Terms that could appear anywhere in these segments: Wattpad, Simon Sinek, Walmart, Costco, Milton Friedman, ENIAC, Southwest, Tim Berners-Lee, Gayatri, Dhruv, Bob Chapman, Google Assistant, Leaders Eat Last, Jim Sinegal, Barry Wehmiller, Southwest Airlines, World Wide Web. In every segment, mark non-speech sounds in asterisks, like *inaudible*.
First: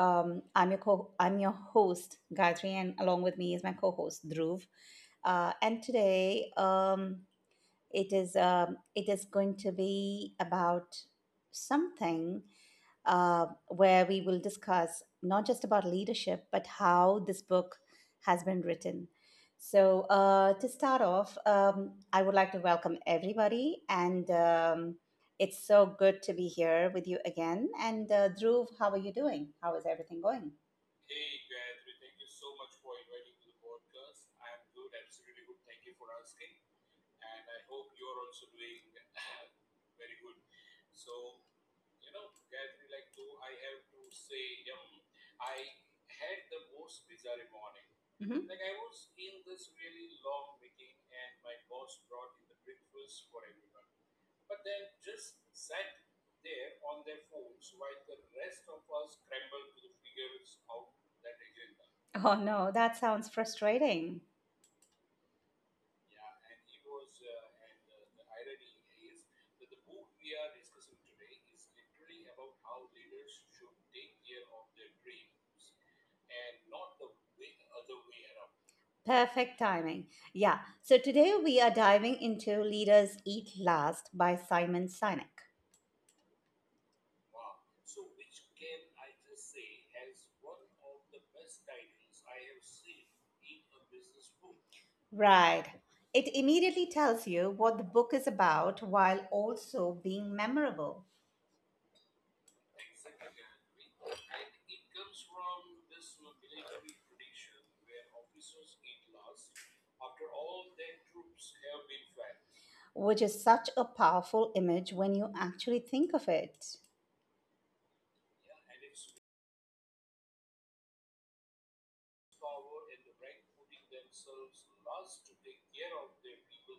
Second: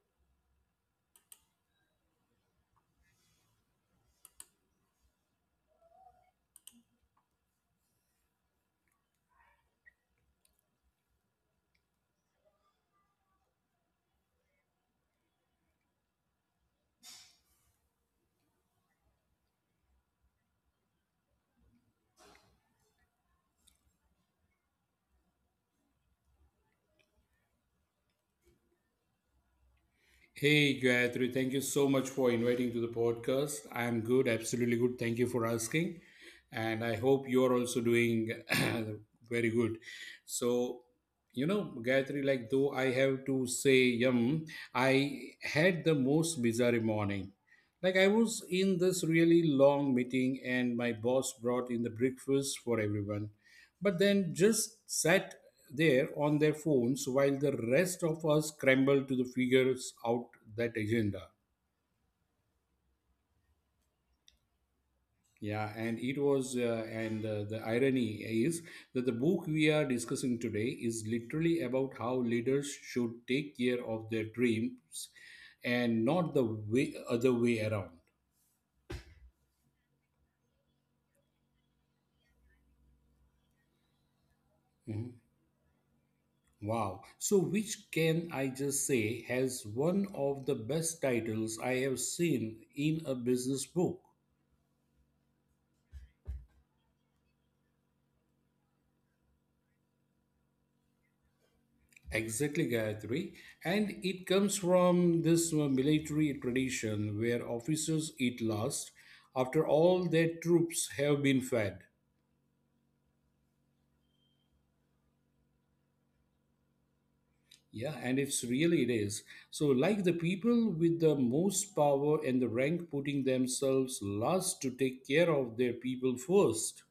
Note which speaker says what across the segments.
Speaker 1: I'm your I'm your host Gayatri, and along with me is my co-host Dhruv. And today, it is going to be about something where we will discuss not just about leadership, but how this book has been written. So, to start off, I would like to welcome everybody, and it's so good to be here with you again. And, Dhruv, how are you doing? How is everything going?
Speaker 2: Hey Gayatri, thank you so much for inviting to the podcast. I'm good, absolutely good. Thank you for asking. And I hope you're also doing *clears throat* very good. So, you know, Gayatri, like though I have to say, I had the most bizarre morning. Like I was
Speaker 1: Hmm.
Speaker 2: in this really long meeting and my boss brought in the breakfast for everyone but then just sat there on their phones while the rest of us scrambled to the figures out that agenda.
Speaker 1: Oh, no, that sounds frustrating.
Speaker 2: Yeah, and it was and the irony is that the book we are discussing today is literally about how leaders should take care of their dreams and not the way, other way around.
Speaker 1: Perfect timing. Yeah. So today we are diving into Leaders Eat Last by Simon
Speaker 2: Mhm.
Speaker 1: Sinek.
Speaker 2: Wow. So, which can I just say has one of the best titles I have seen in a business book?
Speaker 1: Right. It immediately tells you what the book is about while also being memorable,
Speaker 2: Exactly, Gayatri. And it comes from this military tradition where officers eat last after all their troops have been fed.
Speaker 1: which is such a powerful image when you actually think of it.
Speaker 2: Yeah, and it is. So, like the people with the most power and the rank putting themselves last to take care of their people first.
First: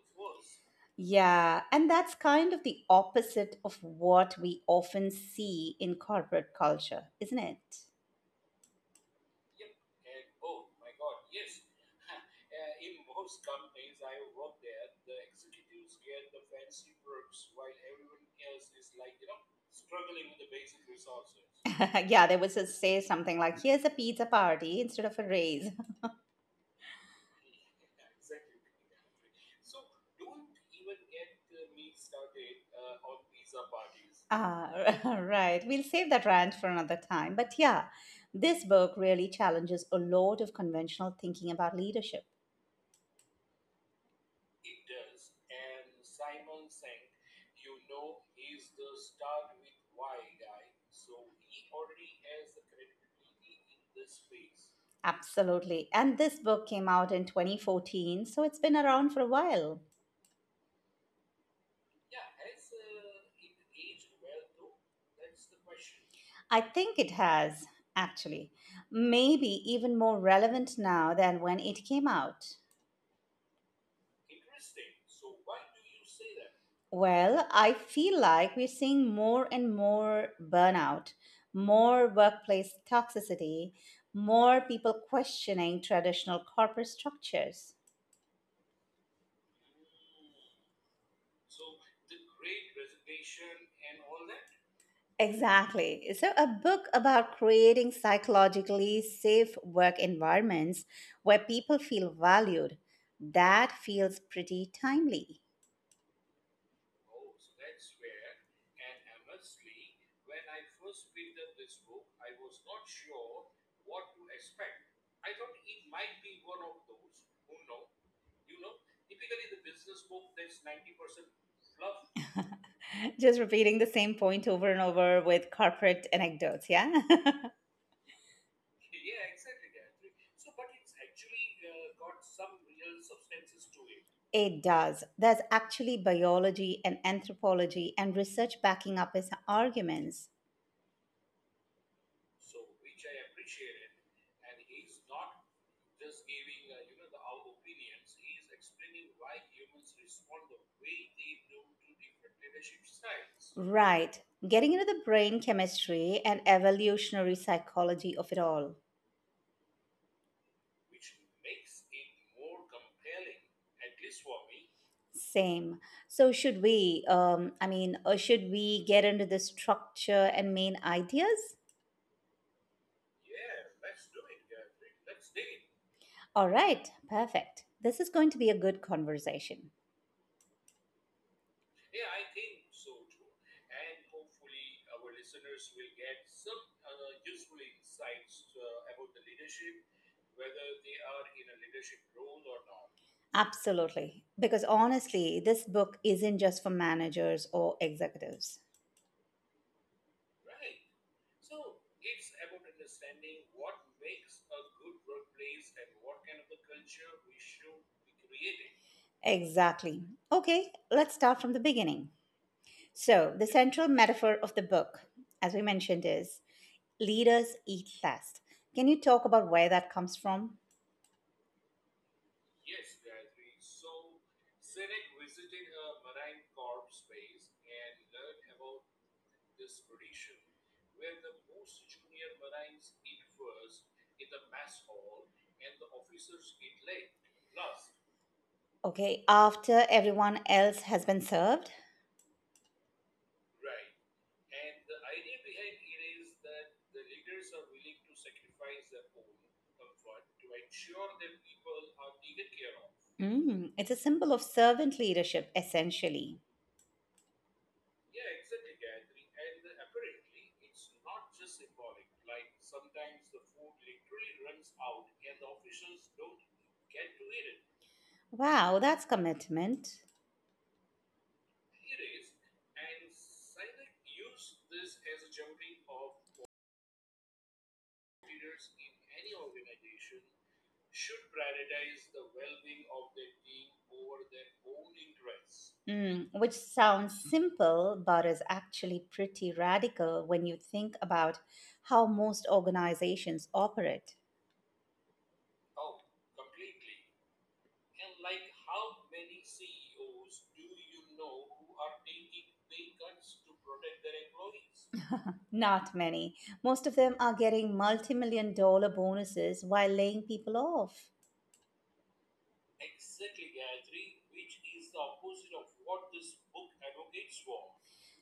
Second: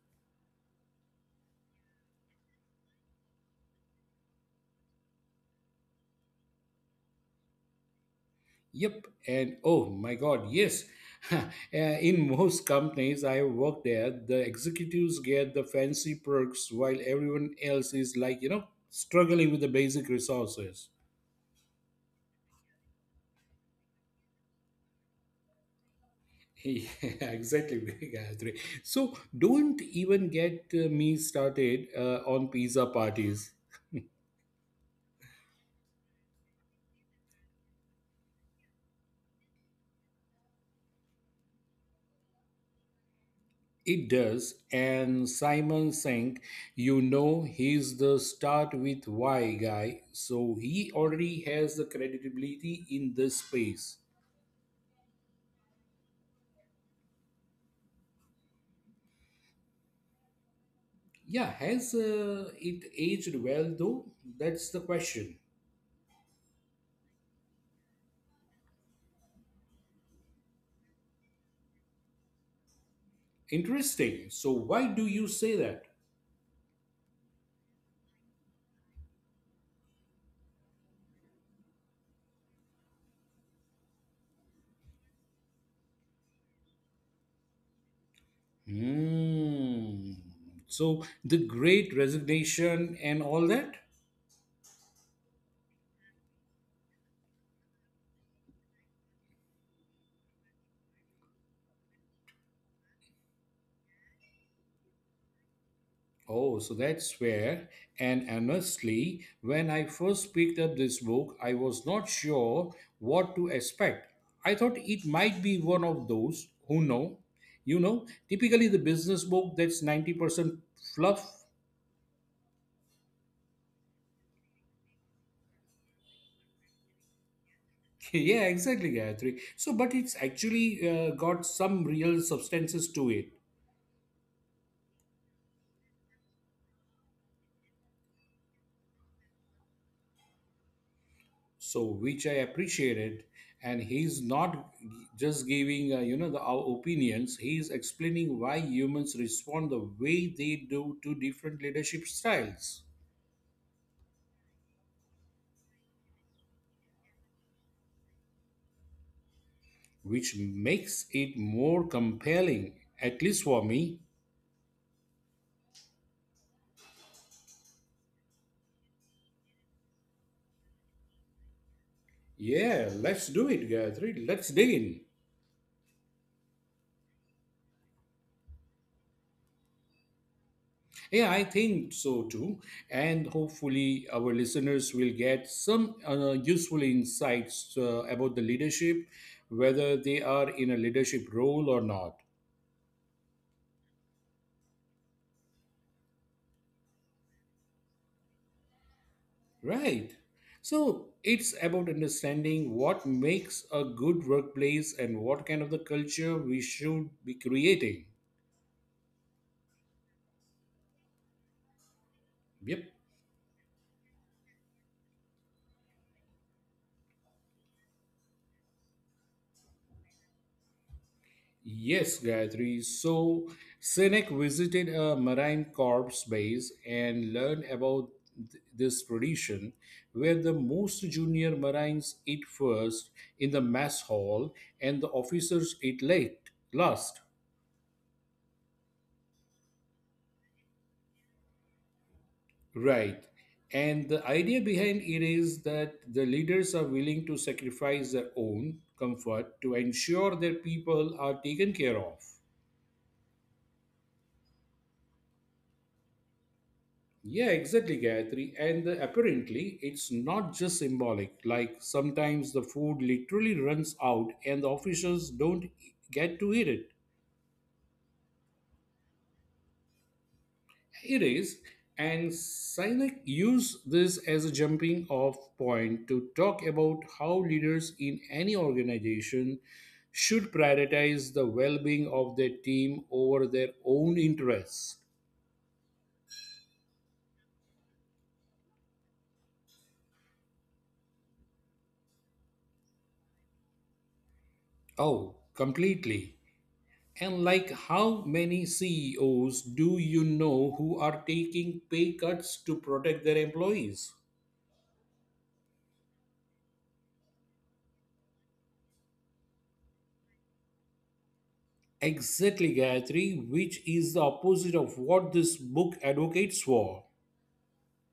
Speaker 1: Yeah, and that's kind of the opposite of what we often see in corporate culture, isn't it?
Speaker 2: Yep, and oh my God, yes. *laughs* Uh, In most companies I have worked there, the executives get the fancy perks while everyone else is like, you know, struggling with the basic resources.
Speaker 1: *laughs* Yeah, they would just say something like, here's a pizza party instead of a raise. *laughs*
Speaker 2: *laughs* Yeah, exactly, *laughs* Gayatri. So don't even get me started on pizza parties.
Speaker 1: Ah, *laughs* right. We'll save that rant for another time. But yeah, this book really challenges a lot of conventional thinking about leadership.
Speaker 2: It does. And Simon Sank, you know, he's the start with why guy. So he already has the credibility in this space.
Speaker 1: Absolutely. And this book came out in 2014, so it's been around for a while.
Speaker 2: Yeah, has it aged well though? That's the question.
Speaker 1: I think it has, actually. Maybe even more relevant now than when it came out.
Speaker 2: Interesting. So why do you say that?
Speaker 1: Well, I feel like we're seeing more and more burnout, more workplace toxicity, more people questioning traditional corporate structures.
Speaker 2: Hmm. So the great resignation and all that?
Speaker 1: Exactly. So, a book about creating psychologically safe work environments where people feel valued, that feels pretty timely.
Speaker 2: Oh, so that's where. And honestly, when I first picked up this book, I was not sure what to expect. I thought it might be one of those who know, you know, typically the business book that's 90% fluff.
Speaker 1: *laughs* Just repeating the same point over and over with corporate anecdotes, yeah? *laughs*
Speaker 2: *laughs* Yeah, exactly, Gayatri. So, but it's actually got some real substances to it.
Speaker 1: It does. There's actually biology and anthropology and research backing up his arguments.
Speaker 2: So which I appreciated, and he's not just giving you know the, our opinions, he's explaining why humans respond the way they do to different leadership styles,
Speaker 1: Right. Getting into the brain chemistry and evolutionary psychology of it all.
Speaker 2: which makes it more compelling, at least for me.
Speaker 1: Same. So should we I mean, should we get into the structure and main ideas?
Speaker 2: Yeah, let's do it, Gayatri, let's dig in.
Speaker 1: All right, perfect. This is going to be a good conversation.
Speaker 2: Yeah, I think so too, and hopefully our listeners will get some useful insights about the leadership, whether they are in a leadership role or not.
Speaker 1: Absolutely. Because honestly, this book isn't just for managers or executives.
Speaker 2: Right. So it's about understanding what makes a good workplace and what kind of the culture we should be creating.
Speaker 1: Exactly. Okay, let's start from the beginning.
Speaker 2: Yep.
Speaker 1: So, the central metaphor of the book, as we mentioned, is leaders eat last. Can you talk about where that comes from?
Speaker 2: Yes, Gayatri. So Sinek visited a Marine Corps base and learned about this tradition where the most junior Marines eat first in the mess hall and the officers eat late last.
Speaker 1: Okay, after everyone else has been served?
Speaker 2: Right. And the idea behind it is that the leaders are willing to sacrifice their own comfort to ensure their people are taken care of.
Speaker 1: Mm, it's a symbol of servant leadership, essentially.
Speaker 2: Yeah, exactly, Gayatri. And apparently, it's not just symbolic. Like sometimes the food literally runs out and the officials don't get to eat it.
Speaker 1: Wow, that's commitment.
Speaker 2: It is, and Sinek used this as a jumping off point to talk about how leaders in any organization should prioritize the well being of their team over their own interests.
Speaker 1: Mm, which sounds simple, but is actually pretty radical when you think about how most organizations operate.
Speaker 2: Oh, completely. And like how many CEOs do you know who are taking pay cuts to protect their employees?
Speaker 1: Not many. Most of them are getting multi million dollar bonuses while laying people off.
Speaker 2: Exactly, Gayatri, which is the opposite of what this book advocates for.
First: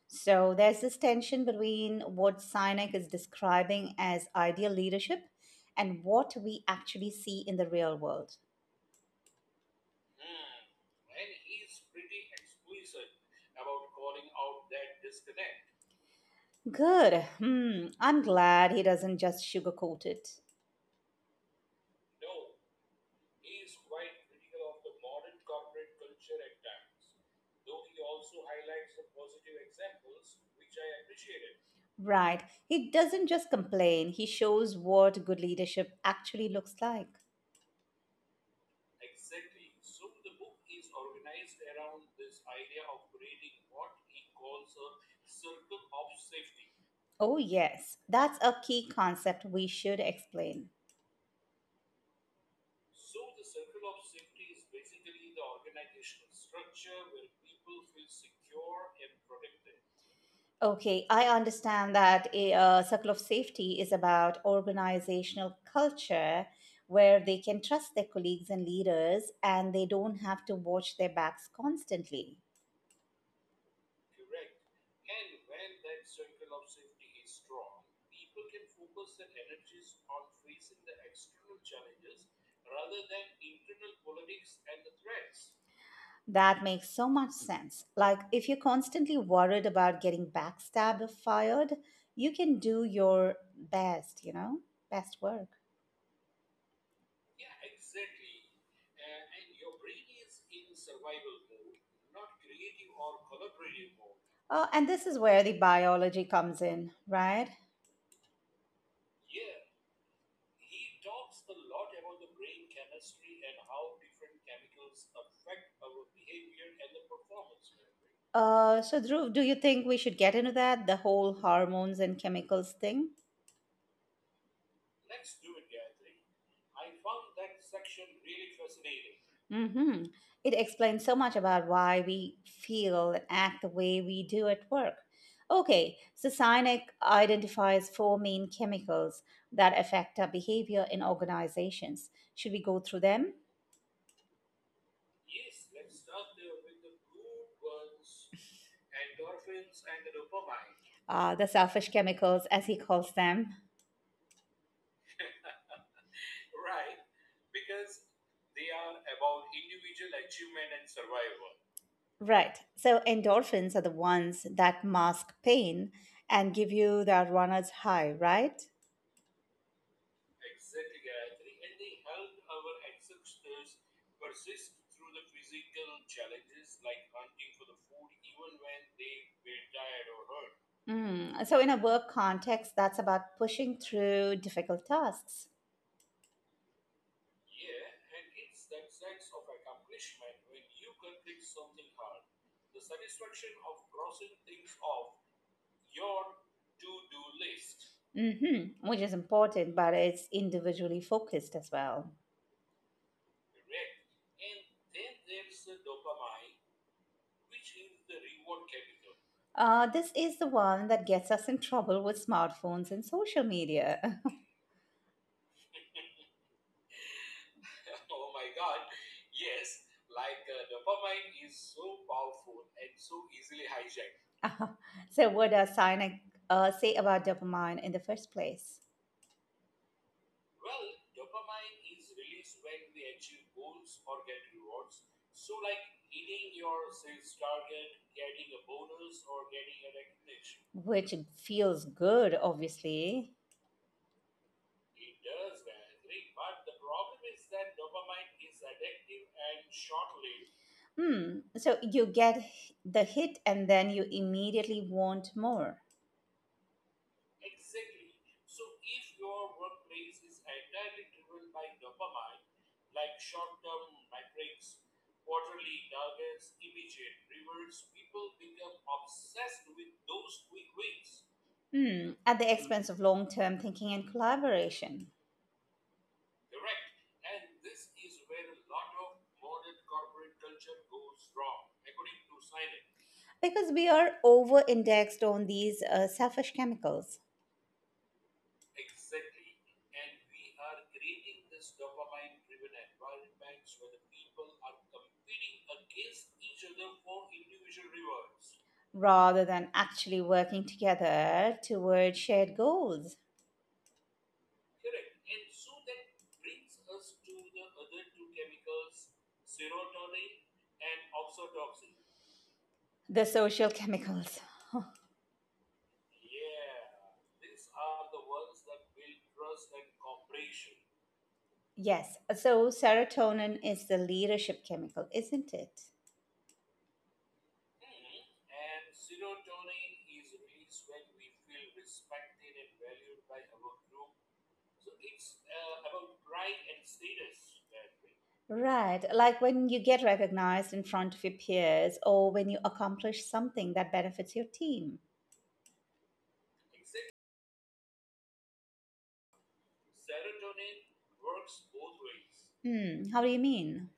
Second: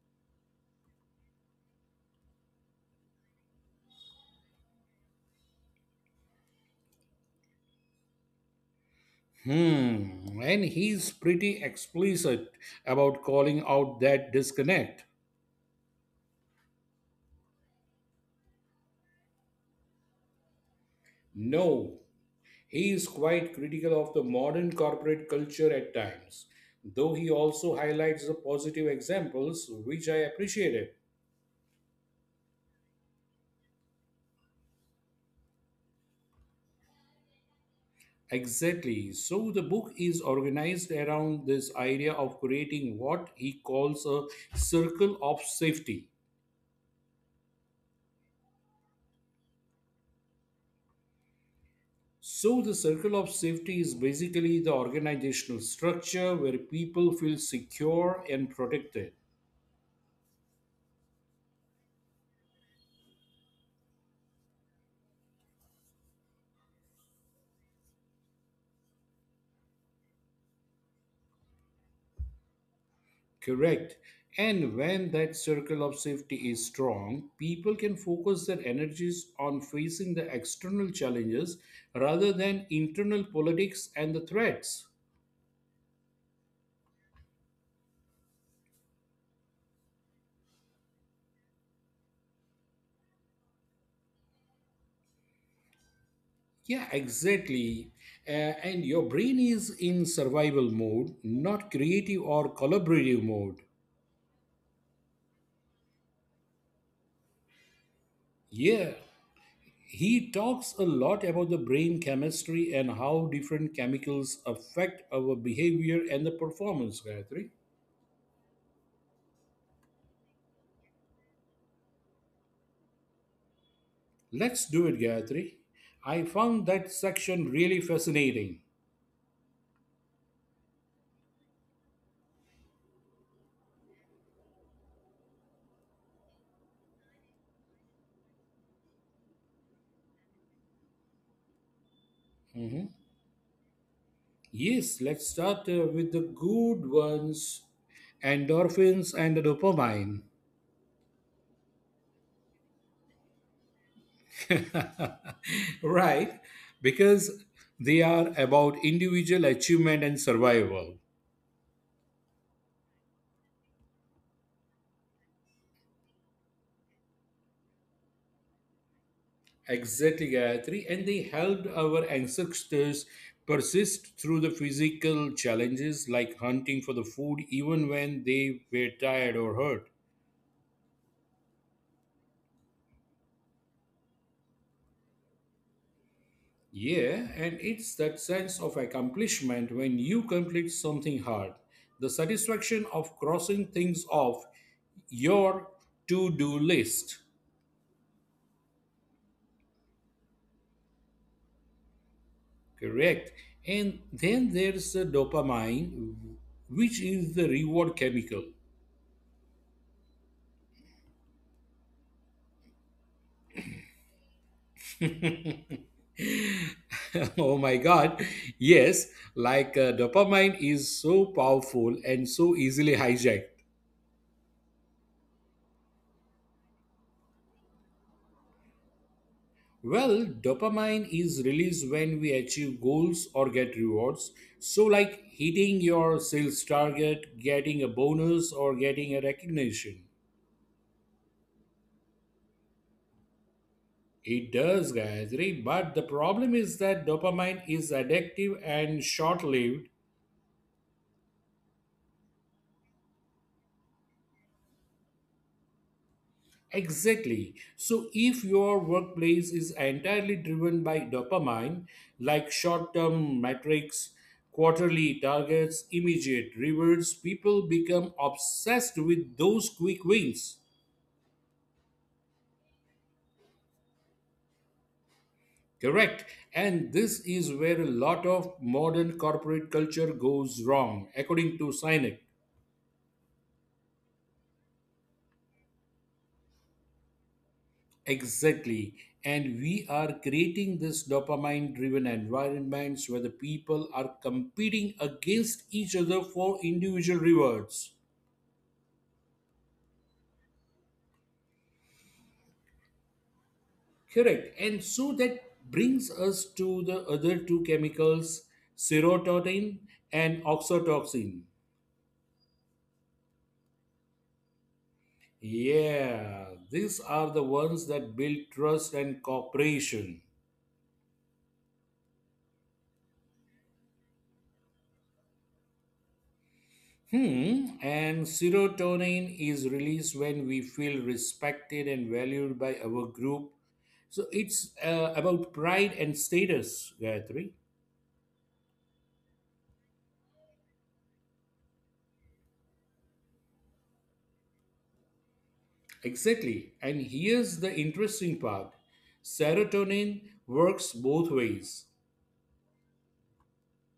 Speaker 1: So there's this tension between what Sinek is describing as ideal leadership and what we actually see in the real world.
Speaker 2: Hmm, and he's pretty explicit about calling out that disconnect.
Speaker 1: Good. Hmm. I'm glad he doesn't just sugarcoat it.
Speaker 2: No, he is quite critical of the modern corporate culture at times, though he also highlights the positive examples, which I appreciated.
Speaker 1: Right. He doesn't just complain, he shows what good leadership actually looks like.
Speaker 2: Exactly. So the book is organized around this idea of creating what he calls a circle of safety.
Speaker 1: Oh, yes. That's a key concept we should explain.
Speaker 2: So, the circle of safety is basically the organizational structure where people feel secure and protected.
Speaker 1: Okay, I understand that a circle of safety is about organizational culture where they can trust their colleagues and leaders and they don't have to watch their backs constantly.
Speaker 2: Correct. And when that circle of safety is strong, people can focus their energies on facing the external challenges rather than internal politics and the threats.
Speaker 1: That makes so much sense. Like, if you're constantly worried about getting backstabbed or fired, you can do your best, you know, best work.
Speaker 2: Yeah, exactly. Uh, and your brain is in survival mode, not creative or collaborative mode.
Speaker 1: And this is where the biology comes in, right?
Speaker 2: Yeah. He talks a lot about the brain chemistry and how different chemicals affect our behavior and the performance, Gayatri.
Speaker 1: So, Dhruv, do you think we should get into that, the whole hormones and chemicals thing?
Speaker 2: Let's do it, Gayatri. I found that section really fascinating.
Speaker 1: Hmm. It explains so much about why we feel and act the way we do at work. Okay, so Sinek identifies four main chemicals that affect our behavior in organizations. Should we go
Speaker 2: Mhm.
Speaker 1: through them?
Speaker 2: Yes, let's start with the good ones, endorphins and dopamine.
Speaker 1: The selfish chemicals, as he calls them.
Speaker 2: *laughs* Right? Because they are about individual achievement and survival.
Speaker 1: Right. So endorphins are the ones that mask pain and give you that runner's high, right?
Speaker 2: Exactly, Gayatri. And they helped our ancestors persist through the physical challenges like hunting for the food, even when they were tired or hurt.
Speaker 1: Mm. So in a work context, that's about pushing through difficult tasks.
Speaker 2: Yeah, and it's that sense of accomplishment when you complete something hard. The satisfaction of crossing things off your to do list.
Speaker 1: Mm-hmm, which is important, but it's individually focused as well.
Speaker 2: Correct. And then there's the dopamine, which is the reward chemical.
Speaker 1: This is the one that gets us in trouble with smartphones and social media.
Speaker 2: *laughs* Oh my god, yes. Like dopamine is so powerful and so easily hijacked.
Speaker 1: *laughs* So, what does Sinek say about dopamine in the first place?
Speaker 2: Well, dopamine is released when we achieve goals or get rewards, so like hitting your sales target, getting a bonus, or getting a recognition.
Speaker 1: Which feels good, obviously.
Speaker 2: It does guys, right? But the problem is that dopamine is addictive and short lived.
Speaker 1: Hmm. So you get the hit, and then you immediately want more.
Speaker 2: Exactly. So, if your workplace is entirely driven by dopamine, like short term metrics, quarterly targets, immediate rewards, people become obsessed with those quick wins.
Speaker 1: Hmm. At the expense of long-term thinking and collaboration,
Speaker 2: Correct. And this is where a lot of modern corporate culture goes wrong, according to Sinek.
Speaker 1: because we are over-indexed on these selfish chemicals.
Speaker 2: Exactly. And we are creating this dopamine driven environments where the people are competing against each other for individual rewards.
Speaker 1: Rather than actually working together toward shared goals.
Speaker 2: Correct. And so that brings us to the other two chemicals, serotonin and oxytocin.
Speaker 1: The social chemicals. *laughs*
Speaker 2: Yeah, these are the ones that build trust and cooperation.
Speaker 1: Yes, so serotonin is the leadership chemical, isn't it?
Speaker 2: Hmm, and serotonin is released when we feel respected and valued by our group. So it's about pride and status, Gayatri.
Speaker 1: Right, like when you get recognized in front of your peers or when you accomplish something that benefits your team.
Speaker 2: Exactly. And here's the interesting part, serotonin works both ways.
Speaker 1: Hmm, how do you mean?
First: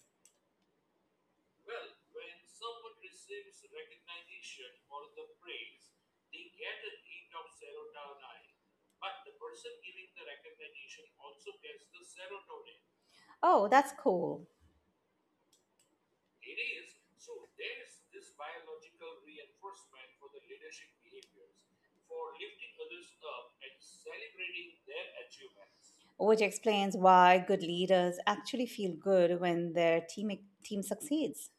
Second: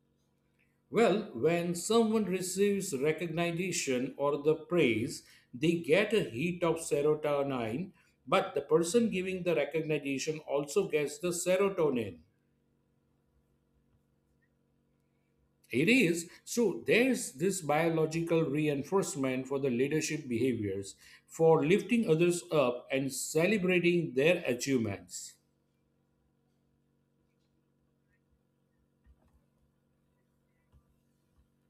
Speaker 2: Well, when someone receives recognition or the praise, they get a hit of serotonin, but the person giving the recognition also gets the serotonin.
Speaker 1: Oh, that's cool.
Speaker 2: It is. So there's this biological reinforcement for the leadership behaviors, for lifting others up and celebrating their achievements.
Speaker 1: Which explains why good leaders actually feel good when their team succeeds.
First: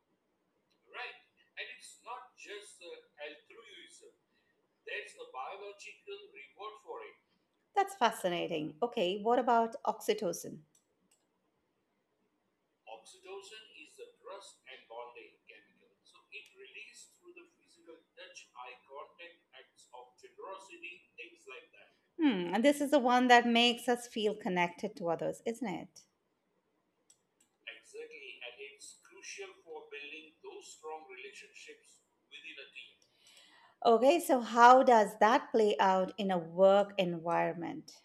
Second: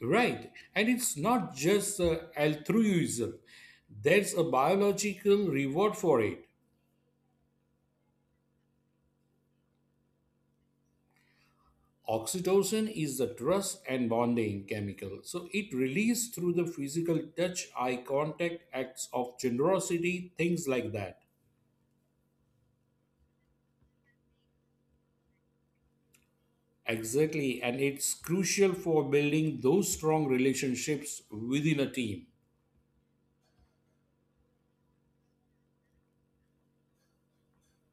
Speaker 2: Right. And it's not just altruism, there's a biological reward for it.
Speaker 1: That's fascinating. Okay, what about oxytocin?
Speaker 2: Oxytocin is the trust and bonding chemical. So it released through the physical touch, eye contact, acts of generosity, things like that.
Speaker 1: Hmm, and this is the one that makes us feel connected to others, isn't it?
Speaker 2: Exactly, and it's crucial for building those strong relationships within a team.
Speaker 1: Okay, so how does that play out in a work environment?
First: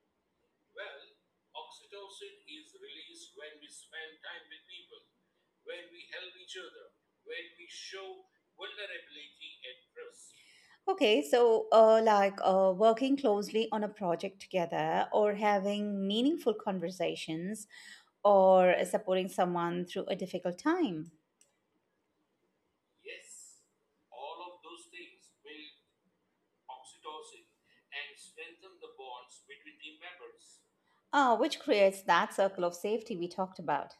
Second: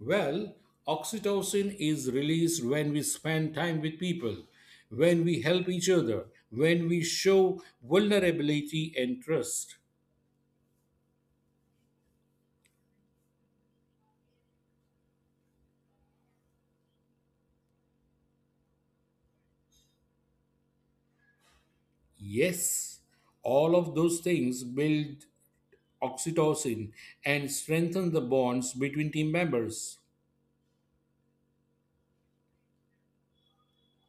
Speaker 2: Well, oxytocin is released when we spend time with people, when we help each other, when we show vulnerability and trust.
Speaker 1: Okay, so like working closely on a project together or having meaningful conversations or supporting someone through a difficult time,
Speaker 2: Yes, all of those things build oxytocin and strengthen the bonds between team members.
Speaker 1: which creates that circle of safety we talked about.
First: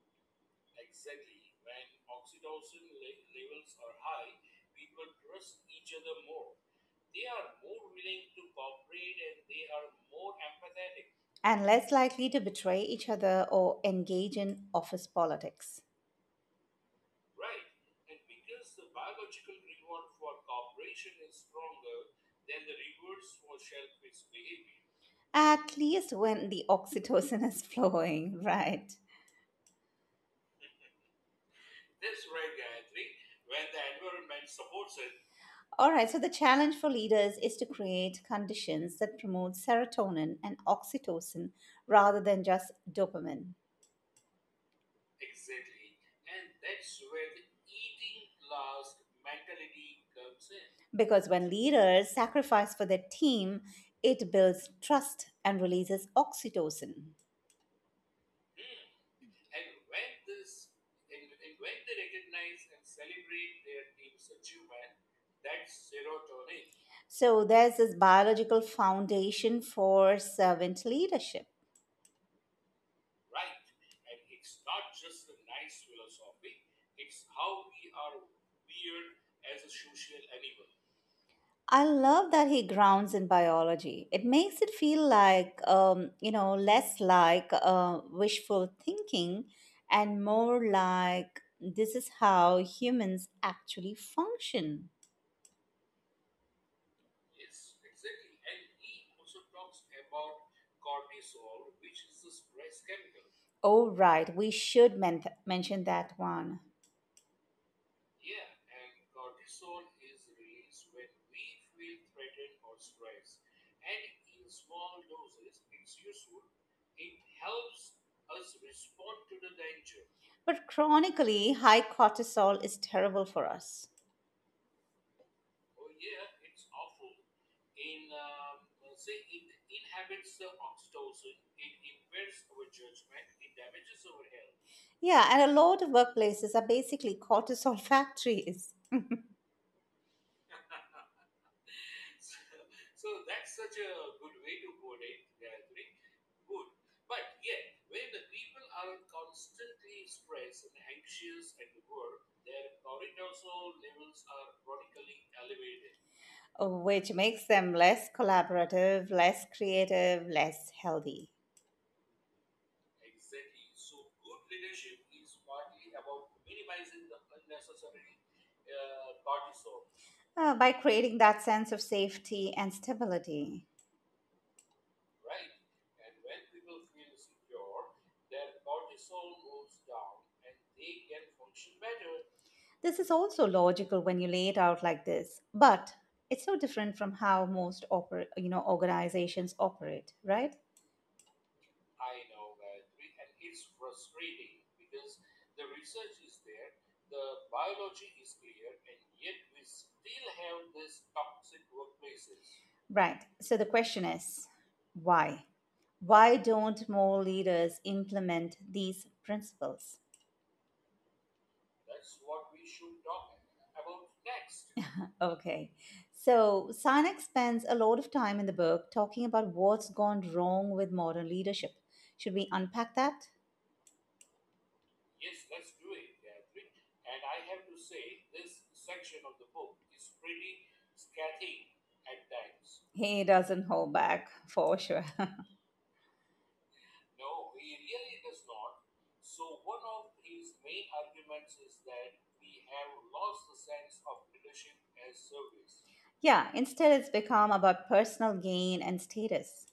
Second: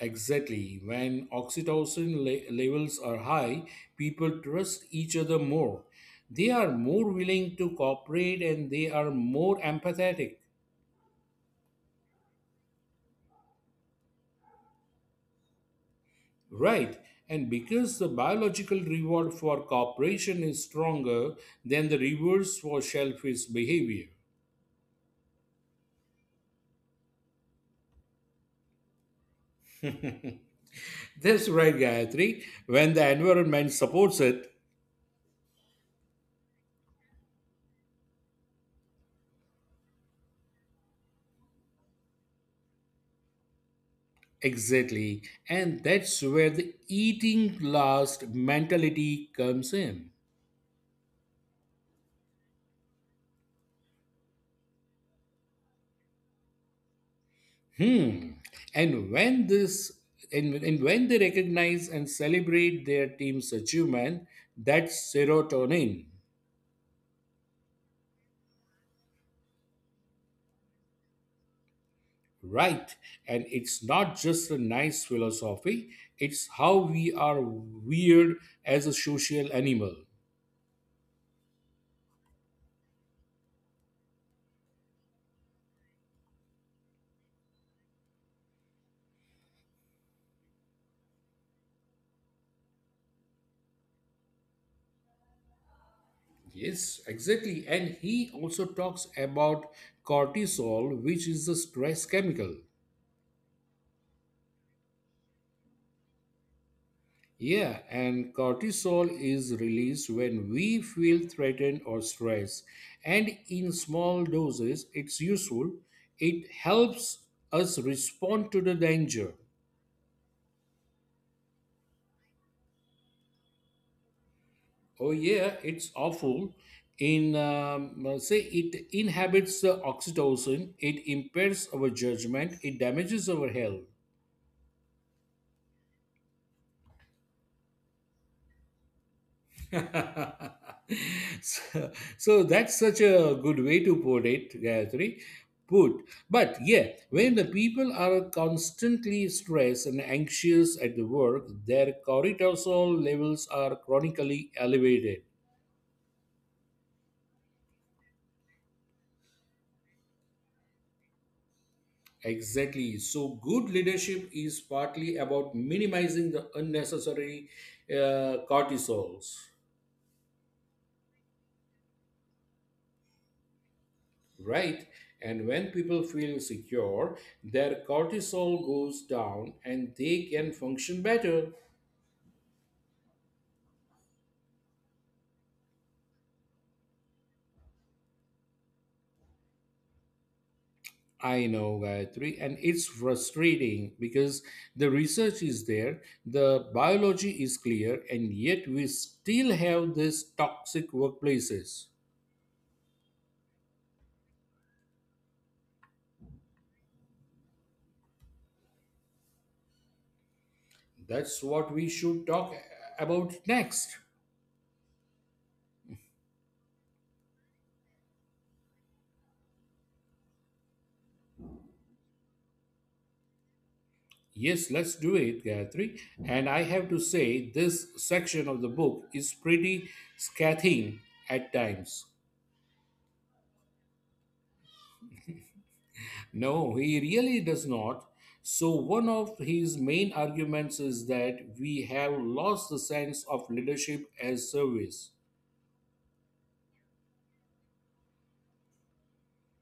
Speaker 2: Exactly. When oxytocin levels are high, people trust each other more. They are more willing to cooperate and they are more empathetic.
Speaker 1: And less likely to betray each other or engage in office politics.
Speaker 2: Right. And because the biological reward for cooperation is stronger than the rewards for selfish behavior.
Speaker 1: At least when the *laughs* oxytocin is flowing, right?
Speaker 2: That's right, Gayatri. When the environment supports it,
Speaker 1: All right, so the challenge for leaders is to create conditions that promote serotonin and oxytocin rather than just dopamine.
Speaker 2: exactly. And that's where the eating last mentality comes in.
Speaker 1: Because when leaders sacrifice for their team, it builds trust and releases oxytocin.
Speaker 2: Hmm. And when this and when they recognize and celebrate their team's achievement, that's serotonin,
Speaker 1: So there's this biological foundation for servant leadership.
Speaker 2: right? And it's not just a nice philosophy, it's how we are weird as a social animal.
Speaker 1: I love that he grounds in biology. It makes it feel like, you know, less like wishful thinking and more like this is how humans actually function.
Speaker 2: Yes, exactly. And he also talks about cortisol, which is the stress chemical.
Speaker 1: Oh, right, we should mention that one.
Speaker 2: Yeah, and cortisol is released when we feel threatened or stressed. And in small doses, it's useful. It helps us respond to the danger.
Speaker 1: But chronically, high cortisol is terrible for us.
Speaker 2: Oh, yeah, it's awful. In Say it inhibits the oxytocin, it impairs our judgment, it damages our health.
Speaker 1: Yeah, and a lot of workplaces are basically cortisol *laughs* factories,
Speaker 2: *laughs* So, so that's such a good way to put it, Gayatri. Put. But yeah, when the people are constantly stressed and anxious at the work, their cortisol levels are chronically elevated.
Speaker 1: which makes them less collaborative, less creative, less healthy.
Speaker 2: Exactly. So, good leadership is partly about minimizing the unnecessary cortisols.
Speaker 1: By creating that sense of safety and stability.
Speaker 2: Right? And when people feel secure, their cortisol goes down and they can function better.
Speaker 1: This is also logical when you lay it out like this, but it's so different from how most organizations operate, right?
Speaker 2: I know, Gayatri, and it's frustrating because the research is there, the biology is clear, and yet we still have these toxic workplaces.
Speaker 1: Right. So the question is, why? Why don't more leaders implement these principles?
Speaker 2: That's what we should talk about next.
Speaker 1: Okay. So Sinek spends a lot of time in the book talking about what's gone wrong with modern leadership. Should we unpack that?
Speaker 2: Yes, let's do it, Gayatri. And I have to say, this section of the book is pretty scathing at times.
Speaker 1: He doesn't hold back for sure.
Speaker 2: No, he really does not. So, one of his main arguments is that we have lost the sense of leadership as service.
Speaker 1: Yeah, instead it's become about personal gain and status.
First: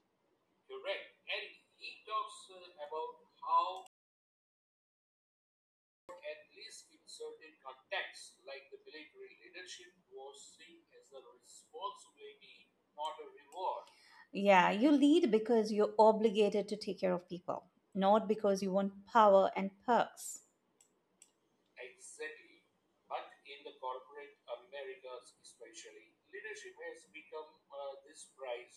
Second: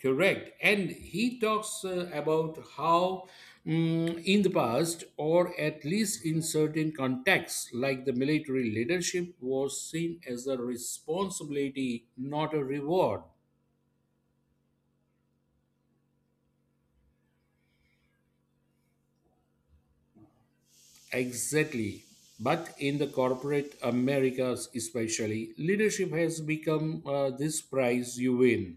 Speaker 2: Correct. And he talks about how, mm, in the past, or at least in certain contexts, like the military, leadership was seen as a responsibility, not a reward.
Speaker 1: Yeah, you lead because you're obligated to take care of people, not because you want power and perks.
Speaker 2: Exactly. But in the corporate Americas, especially, leadership has become this prize you win.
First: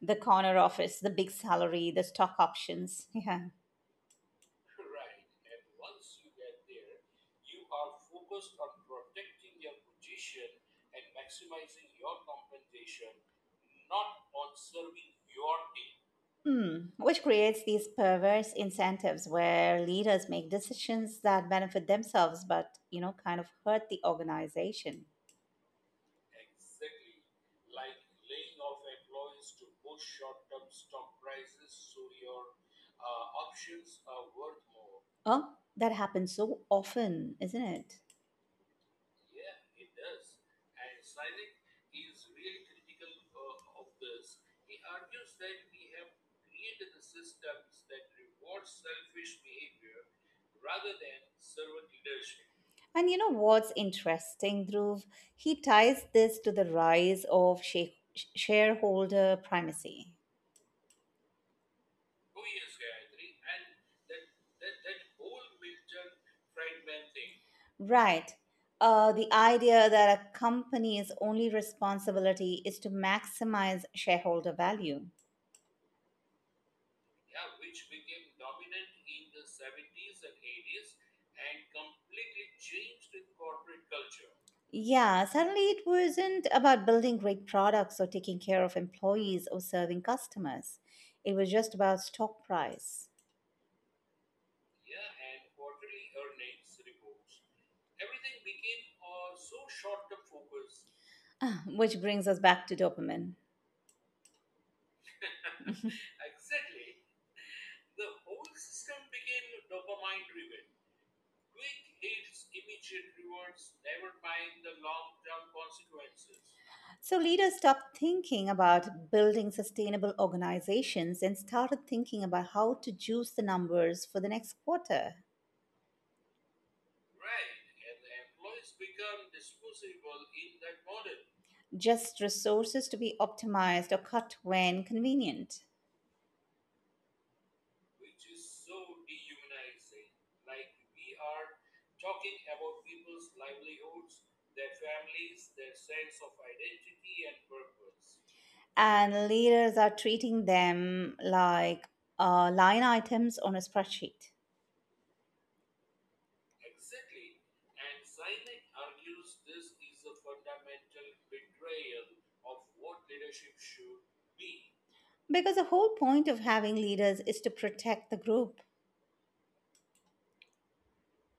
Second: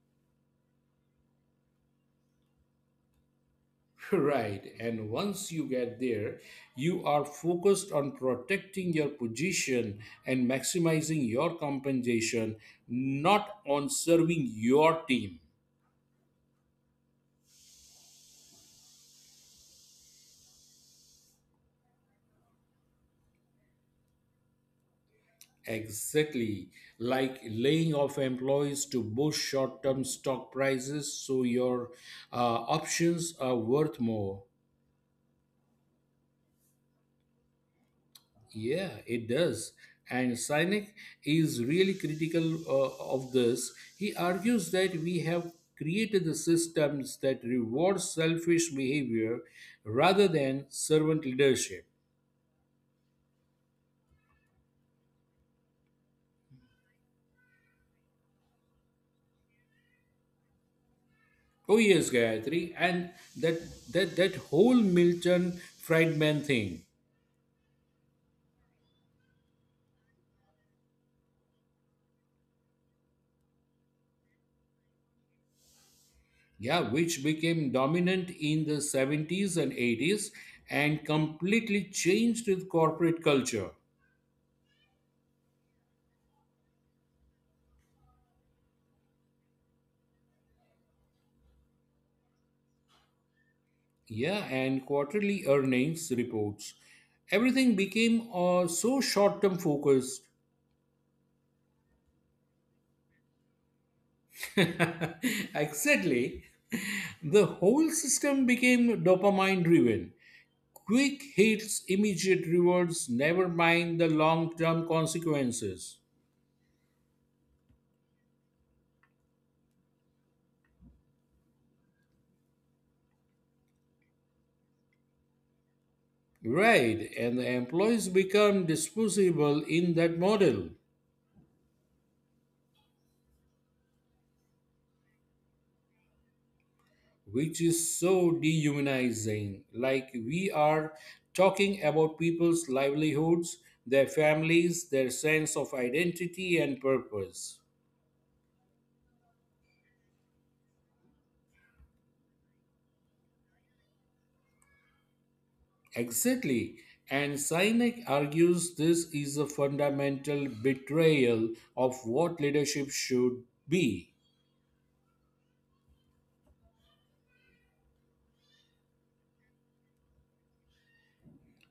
Speaker 1: The corner office, the big salary, the stock options. *laughs* Yeah.
Speaker 2: *laughs* Right. And once you get there, you are focused on protecting your position and maximizing your compensation, not on serving your team.
Speaker 1: Hmm. Which creates these perverse incentives where leaders make decisions that benefit themselves but, kind of hurt the organization.
Speaker 2: Exactly. Like laying off employees to boost short term stock prices so your options are worth more.
Speaker 1: Oh, that happens so often, isn't it?
Speaker 2: Yeah, it does. And Sinek is really critical of this. He argues that we have created the systems that reward selfish behavior rather than servant leadership.
Speaker 1: And you know what's interesting, Dhruv? He ties this to the rise of shareholder primacy.
Speaker 2: Oh yes, Gayatri, and that that whole Milton Friedman thing,
Speaker 1: Right. The idea that a company's only responsibility is to maximize shareholder value.
Speaker 2: yeah, which became dominant in the 70s and 80s and completely changed the corporate culture.
Speaker 1: Yeah, suddenly it wasn't about building great products or taking care of employees or serving customers. It was just about stock price,
Speaker 2: Yeah, and quarterly earnings reports. Everything became so short term focused.
Speaker 1: *laughs* *sighs* which brings us back to dopamine.
Speaker 2: *laughs* Exactly. The whole system became dopamine driven. Quick hits, immediate rewards, never mind the long term consequences.
Speaker 1: So leaders stopped thinking about building sustainable organizations and started thinking about how to juice the numbers for the next quarter.
Speaker 2: Right, and the employees become disposable in that model.
Speaker 1: Just resources to be optimized or cut when convenient.
Speaker 2: Which is so dehumanizing. Like we are talking about people's livelihoods, their families, their sense of identity and purpose.
Speaker 1: And leaders are treating them like line items on a spreadsheet.
Speaker 2: Exactly. And Sinek argues this is a fundamental betrayal of what leadership should be.
Speaker 1: Because the whole point of having leaders is to protect the group.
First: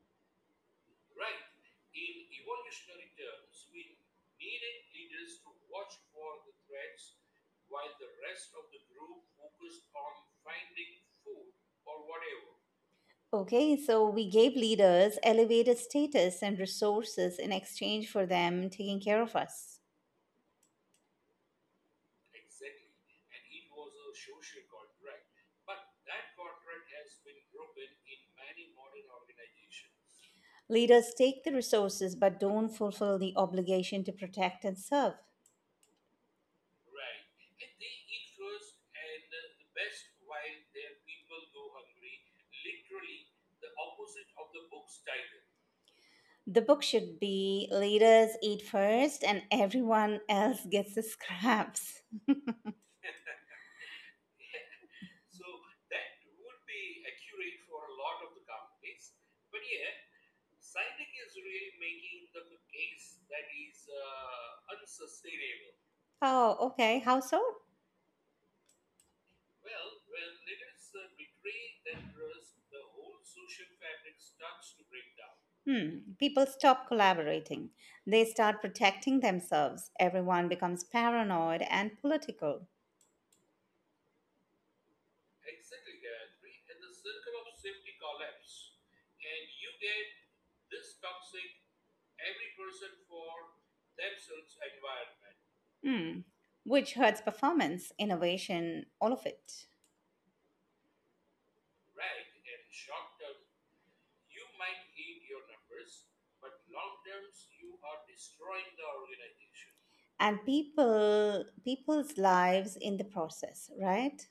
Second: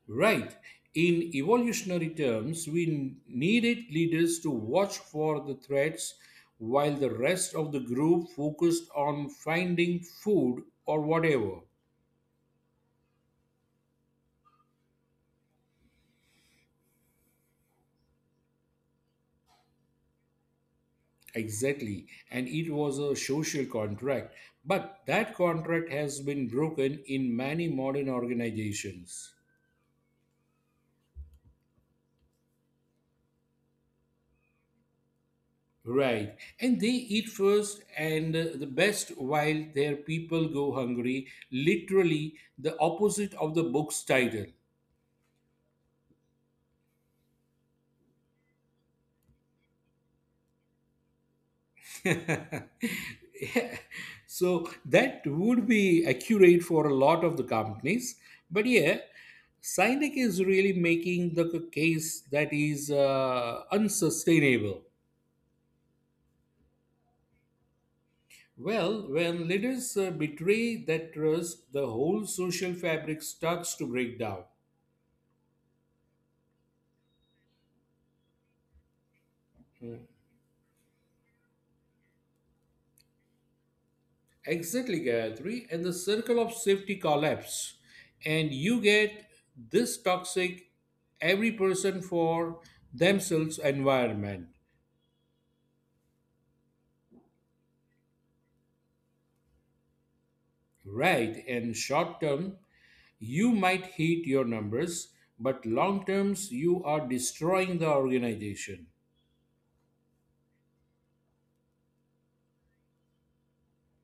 Speaker 2: Right. In evolutionary terms, we needed leaders to watch for the threats while the rest of the group focused on finding food or whatever.
Speaker 1: Okay, so we gave leaders elevated status and resources in exchange for them taking care of us.
Speaker 2: Exactly. And it was a social contract. But that contract has been broken in many modern organizations.
Speaker 1: Leaders take the resources but don't fulfill the obligation to protect and serve.
Speaker 2: Right. And they eat first and the best while their people go hungry. Literally, the opposite of the book's title.
Speaker 1: The book should be Leaders Eat First and Everyone Else Gets the Scraps. *laughs*
Speaker 2: *laughs* Yeah. So that would be accurate for a lot of the companies. But yeah, Sinek is really making the case that is unsustainable.
Speaker 1: Oh, okay. How so?
Speaker 2: Well, when leaders betray that trust, the whole social fabric starts to break down.
Speaker 1: Hmm. People stop collaborating. They start protecting themselves.
Speaker 2: Mm.
Speaker 1: Everyone becomes paranoid and political.
Speaker 2: Exactly, Gayatri, and the circle of safety collapse. And you get this toxic every person for themselves environment.
Speaker 1: Hmm. Which hurts performance, innovation, all of it.
Speaker 2: Right, and short term, you might hit your numbers, but long terms, you are destroying the organization.
Speaker 1: And people's lives in the process, right?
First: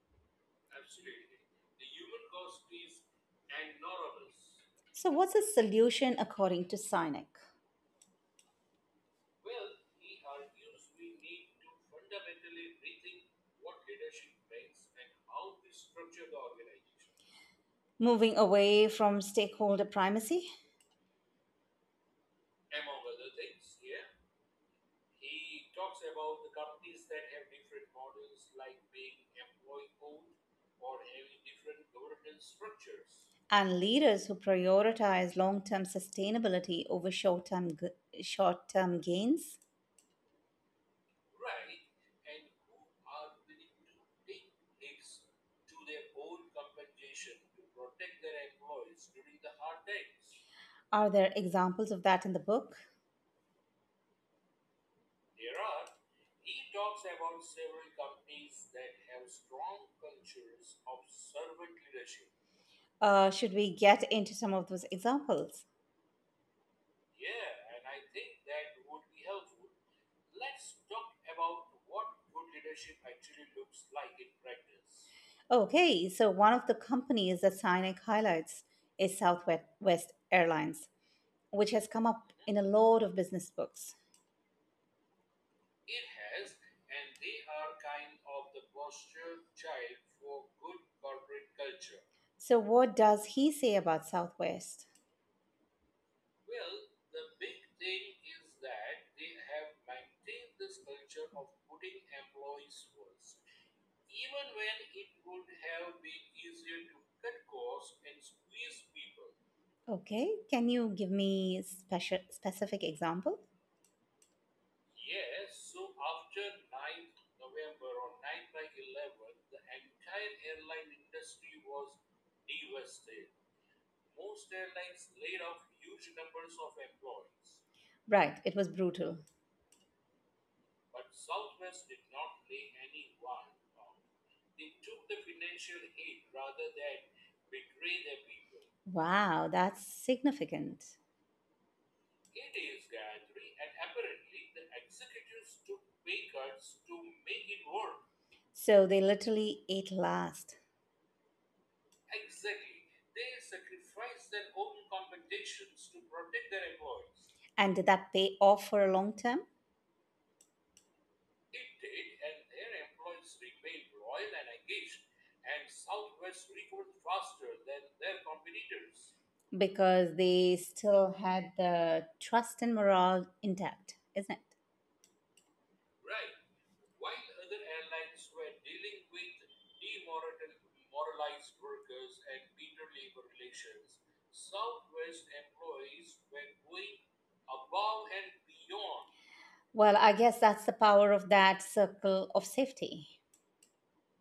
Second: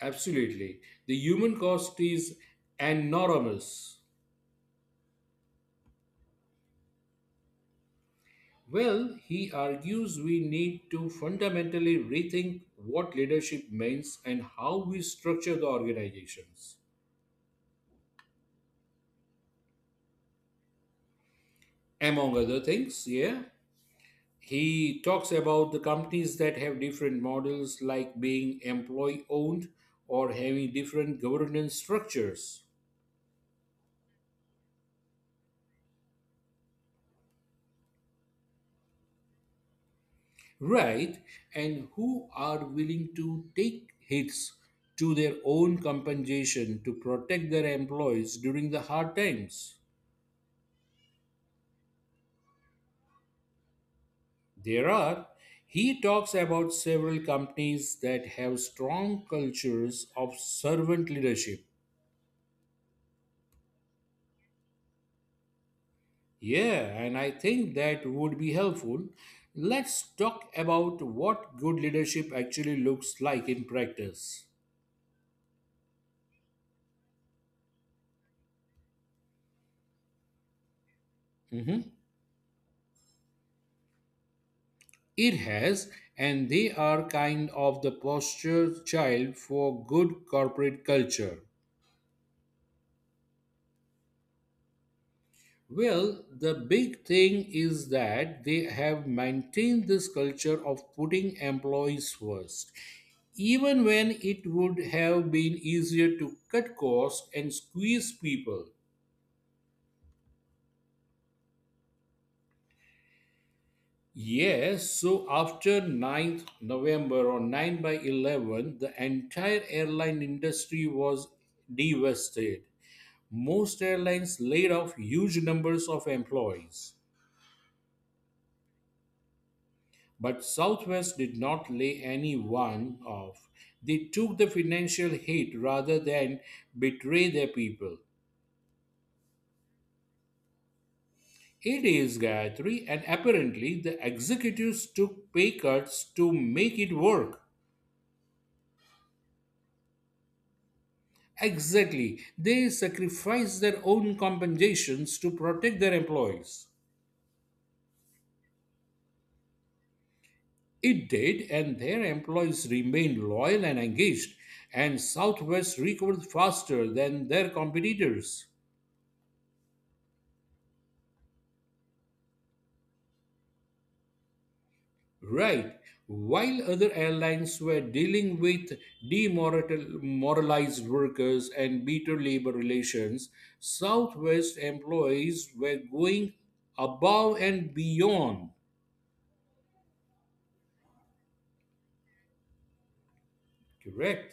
Speaker 2: Absolutely. The human cost is enormous.
Speaker 1: So, what's the solution according to Sinek?
Speaker 2: Well, he argues we need to fundamentally rethink what leadership means and how we structure the organizations.
Speaker 1: Moving away from stakeholder primacy
Speaker 2: Among other things, yeah. He talks about the companies that have different models like being employee owned or having different governance structures.
Speaker 1: and leaders who prioritize long term sustainability over short term gains.
Speaker 2: Right, and who are willing to take hits to their own compensation to protect their employees during the hard times.
Speaker 1: Are there examples of that in the book?
Speaker 2: There are. He talks about several companies that have strong cultures of servant leadership.
Speaker 1: Should we get into some of those examples?
Speaker 2: Yeah, and I think that would be helpful. Let's talk about what good leadership actually looks like in practice.
Speaker 1: Okay, so one of the companies that Sinek highlights is Southwest Airlines, which
Speaker 2: Mhm.
Speaker 1: has come up in a lot of business books.
Speaker 2: It has, and they are kind of the poster child for good corporate culture.
Speaker 1: So, what does he say about Southwest?
Speaker 2: Well, the big thing is that they have maintained this culture of putting employees first, even when it would have been easier to cut costs and squeeze people.
Speaker 1: Okay, can you give me special specific example?
Speaker 2: Yes, so after ninth November or 9 by 11, the entire airline industry was devastated. Most airlines laid off huge numbers of employees.
Speaker 1: Right, it was brutal.
Speaker 2: But Southwest did not lay anyone off. They took the financial hit rather than betray their people.
Speaker 1: Wow, that's significant.
Speaker 2: It is, Gayatri, and apparently the executives took pay cuts to make it work.
Speaker 1: So they literally ate last.
Speaker 2: Exactly. They sacrifice their own compensations to protect their employees.
Speaker 1: And did that pay off for a long term?
Speaker 2: It did, and their employees remained loyal and engaged, and Southwest recovered faster than their competitors.
Speaker 1: Because they still had the trust and morale intact, isn't it?
Speaker 2: Right. While other airlines were dealing with demoralized workers and bitter labor relations, Southwest employees were going above and beyond.
Speaker 1: Well, I guess that's the power of that circle of safety.
Speaker 2: Correct.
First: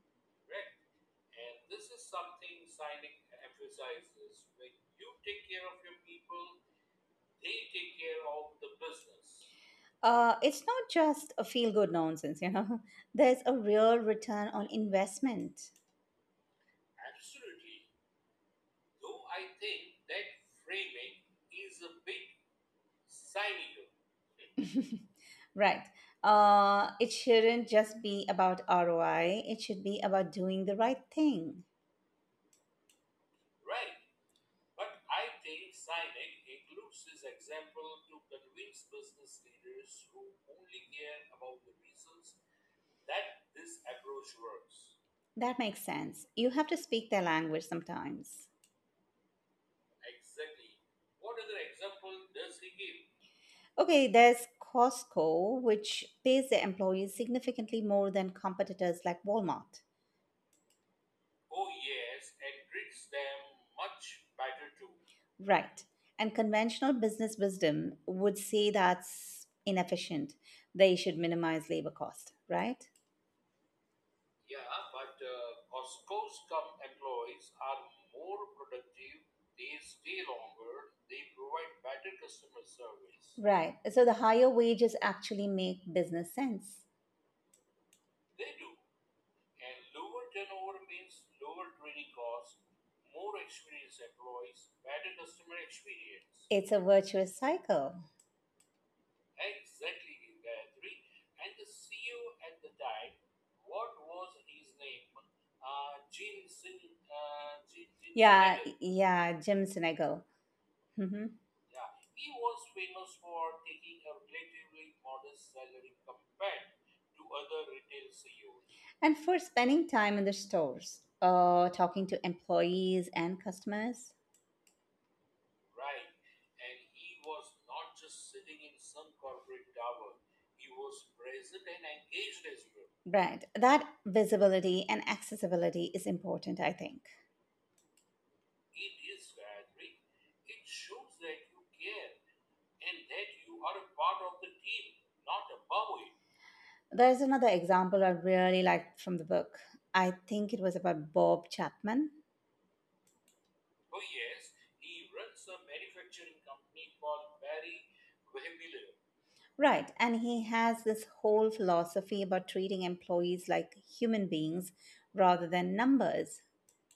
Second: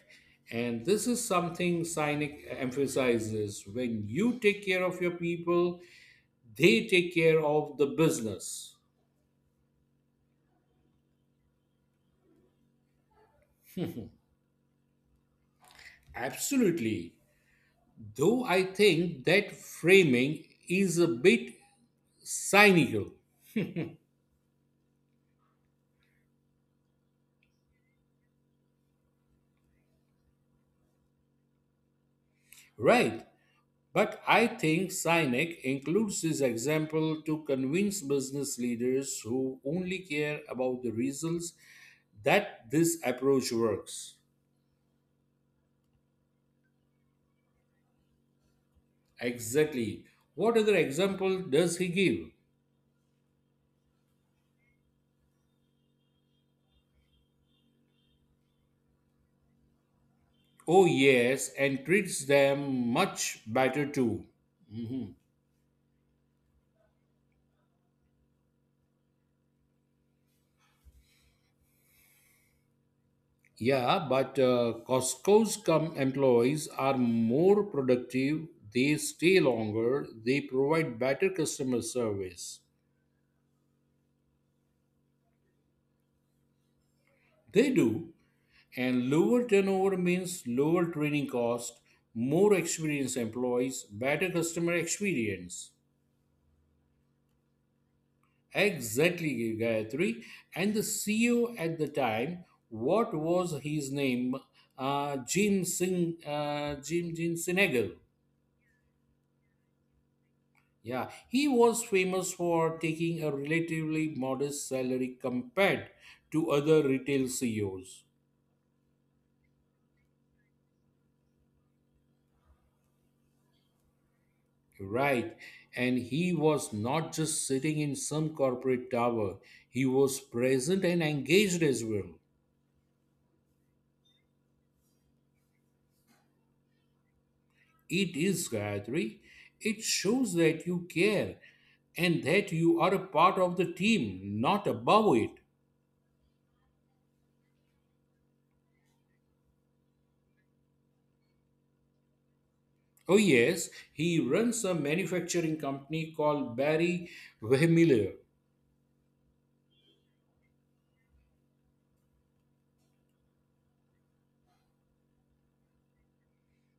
Speaker 2: And this is something Sinek emphasizes. When you take care of your people, they take care of the business.
Speaker 1: It's not just a feel good nonsense, *laughs* there's a real return on investment.
Speaker 2: Absolutely. Though I think that framing is a bit cynical,
Speaker 1: Right. It shouldn't just be about ROI, it should be about doing the right thing.
Speaker 2: right? But I think Sinek includes this example to convince business leaders who only care about the results that this approach works.
Speaker 1: That makes sense. You have to speak their language sometimes.
Speaker 2: Exactly. What other example does he give?
Speaker 1: Okay, there's Costco, which pays their employees significantly more than competitors like Walmart.
Speaker 2: Oh, yes, and treats them much better too. Mhm.
Speaker 1: Right. And conventional business wisdom would say that's inefficient. They should minimize labor cost, right?
Speaker 2: Yeah, but employees are more productive, they stay longer, they provide better
Speaker 1: Provide
Speaker 2: customer
Speaker 1: better
Speaker 2: service.
Speaker 1: service. Right. So the higher wages actually make business sense.
Speaker 2: They do, and lower
Speaker 1: And
Speaker 2: turnover means
Speaker 1: turnover
Speaker 2: lower training cost,
Speaker 1: training costs,
Speaker 2: more experienced employees, better
Speaker 1: employees,
Speaker 2: customer
Speaker 1: better customer
Speaker 2: experience.
Speaker 1: experience. It's a virtuous cycle.
Speaker 2: Exactly,
Speaker 1: Thanks,
Speaker 2: Gayatri. And
Speaker 1: guys.
Speaker 2: the CEO at
Speaker 1: See
Speaker 2: the
Speaker 1: you
Speaker 2: time,
Speaker 1: the time.
Speaker 2: what was
Speaker 1: What
Speaker 2: his
Speaker 1: was
Speaker 2: name? Uh, Jim Singh,
Speaker 1: Jim?
Speaker 2: uh, Jim
Speaker 1: Uh,
Speaker 2: Jim Sinegal.
Speaker 1: Jim Sinegal. hmm
Speaker 2: Yeah, he was famous for taking a relatively modest salary compared to other retail CEOs.
Speaker 1: And for spending time in the stores, talking to employees and customers.
Speaker 2: Right. And he was not just sitting in some corporate tower, he was present and engaged as well.
Speaker 1: Right. That visibility and accessibility is important, I think.
Speaker 2: It is, Gayatri. It shows that you care and that you are a part of the team, not above it.
Speaker 1: There's another example I really liked from the book. I think it was about Bob Chapman.
Speaker 2: Oh, yes, he runs a manufacturing company called Barry Wehmiller.
Speaker 1: Right. And he has this whole philosophy about treating employees like human beings rather than numbers,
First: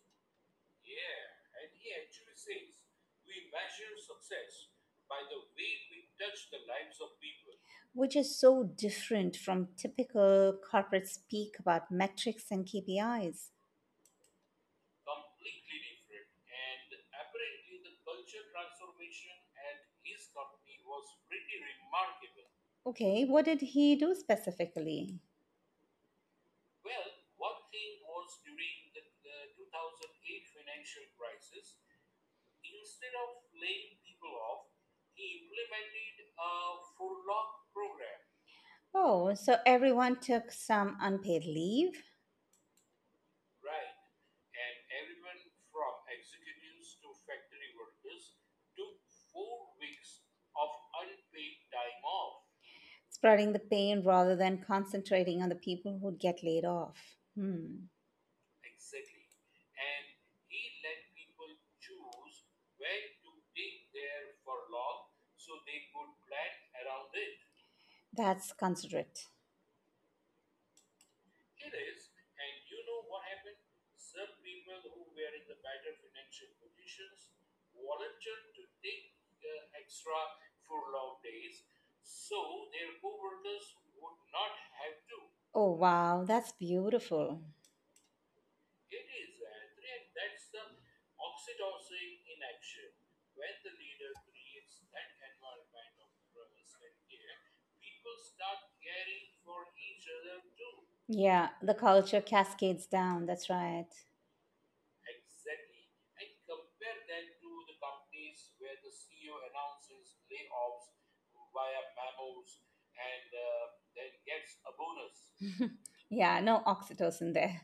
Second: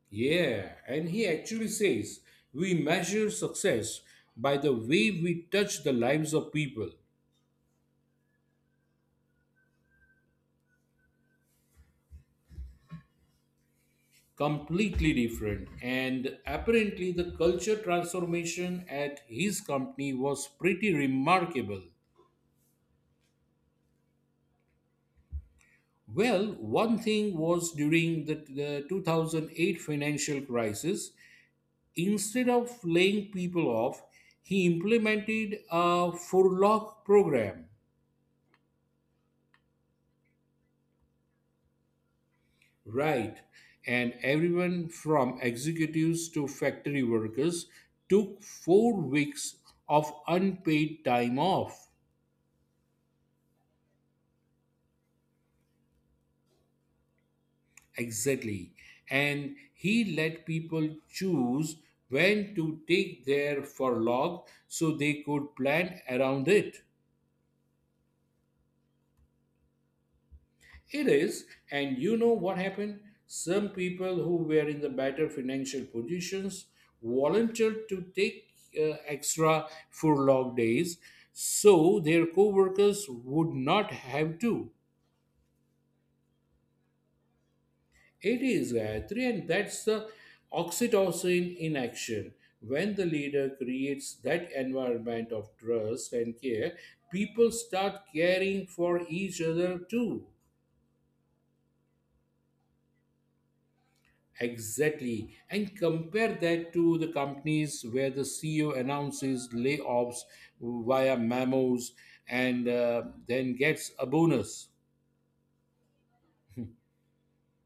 Speaker 2: Yeah, and he actually says we measure success by the way we touch the lives of people.
Speaker 1: which is so different from typical corporate speak about metrics and KPIs.
Speaker 2: Completely different. And apparently, the culture transformation at his company was pretty remarkable.
Speaker 1: Okay. What did he do specifically?
Speaker 2: Well, one thing was during the 2008 financial crisis, instead of laying people off, he implemented a furlough program,
Speaker 1: Oh, so everyone took some unpaid leave
Speaker 2: right? And everyone from executives to factory workers took 4 weeks of unpaid time off.
Speaker 1: spreading the pain rather than concentrating on the people who'd get laid off. Hmm,
Speaker 2: Exactly. And he let people choose when to take their furlough so they could plan around it.
Speaker 1: that's considerate.
Speaker 2: It is, and you know what happened? Some people who were in the better financial positions volunteered to take extra furlough days so their co-workers would not have to.
Speaker 1: Oh, wow, that's beautiful.
Speaker 2: It is, Gayatri, and that's the oxytocin in action. When the leader creates that environment of trust and care, people start caring for each other too.
Speaker 1: Yeah, the culture cascades down. That's right.
Speaker 2: Exactly. And compare that to the companies where the CEO announces layoffs via memos and then gets a bonus.
Speaker 1: Yeah, no oxytocin there.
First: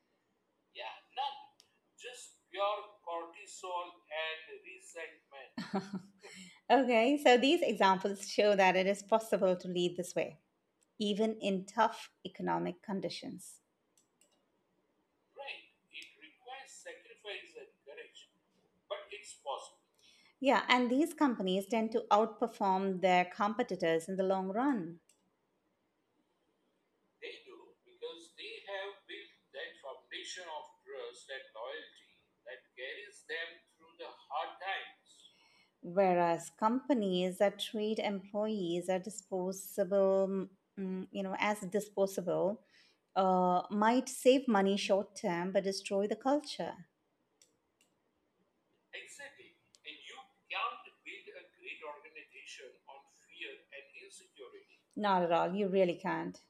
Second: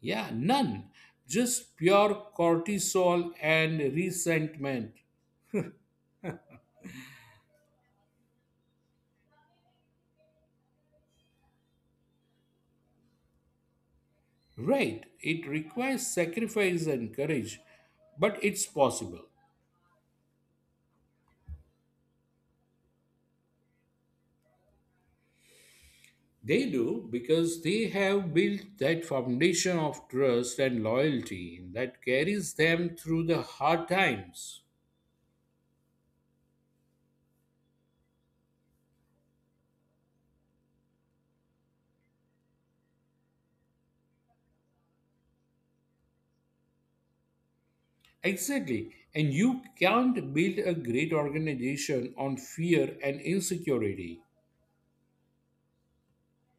Speaker 2: Yeah, none. Just pure cortisol and resentment.
Speaker 1: Okay, so these examples show that it is possible to lead this way, even in tough economic conditions.
Speaker 2: Right. It requires sacrifice and courage, but it's possible.
Speaker 1: Yeah, and these companies tend to outperform their competitors in the long run.
Speaker 2: They do because they have built that foundation of trust and loyalty that carries them through the hard times.
Speaker 1: Whereas companies that treat employees as disposable, you know, as disposable, might save money short term but destroy the culture.
Speaker 2: Exactly. And you can't build a great organization on fear and insecurity.
Speaker 1: Not at all. You really can't.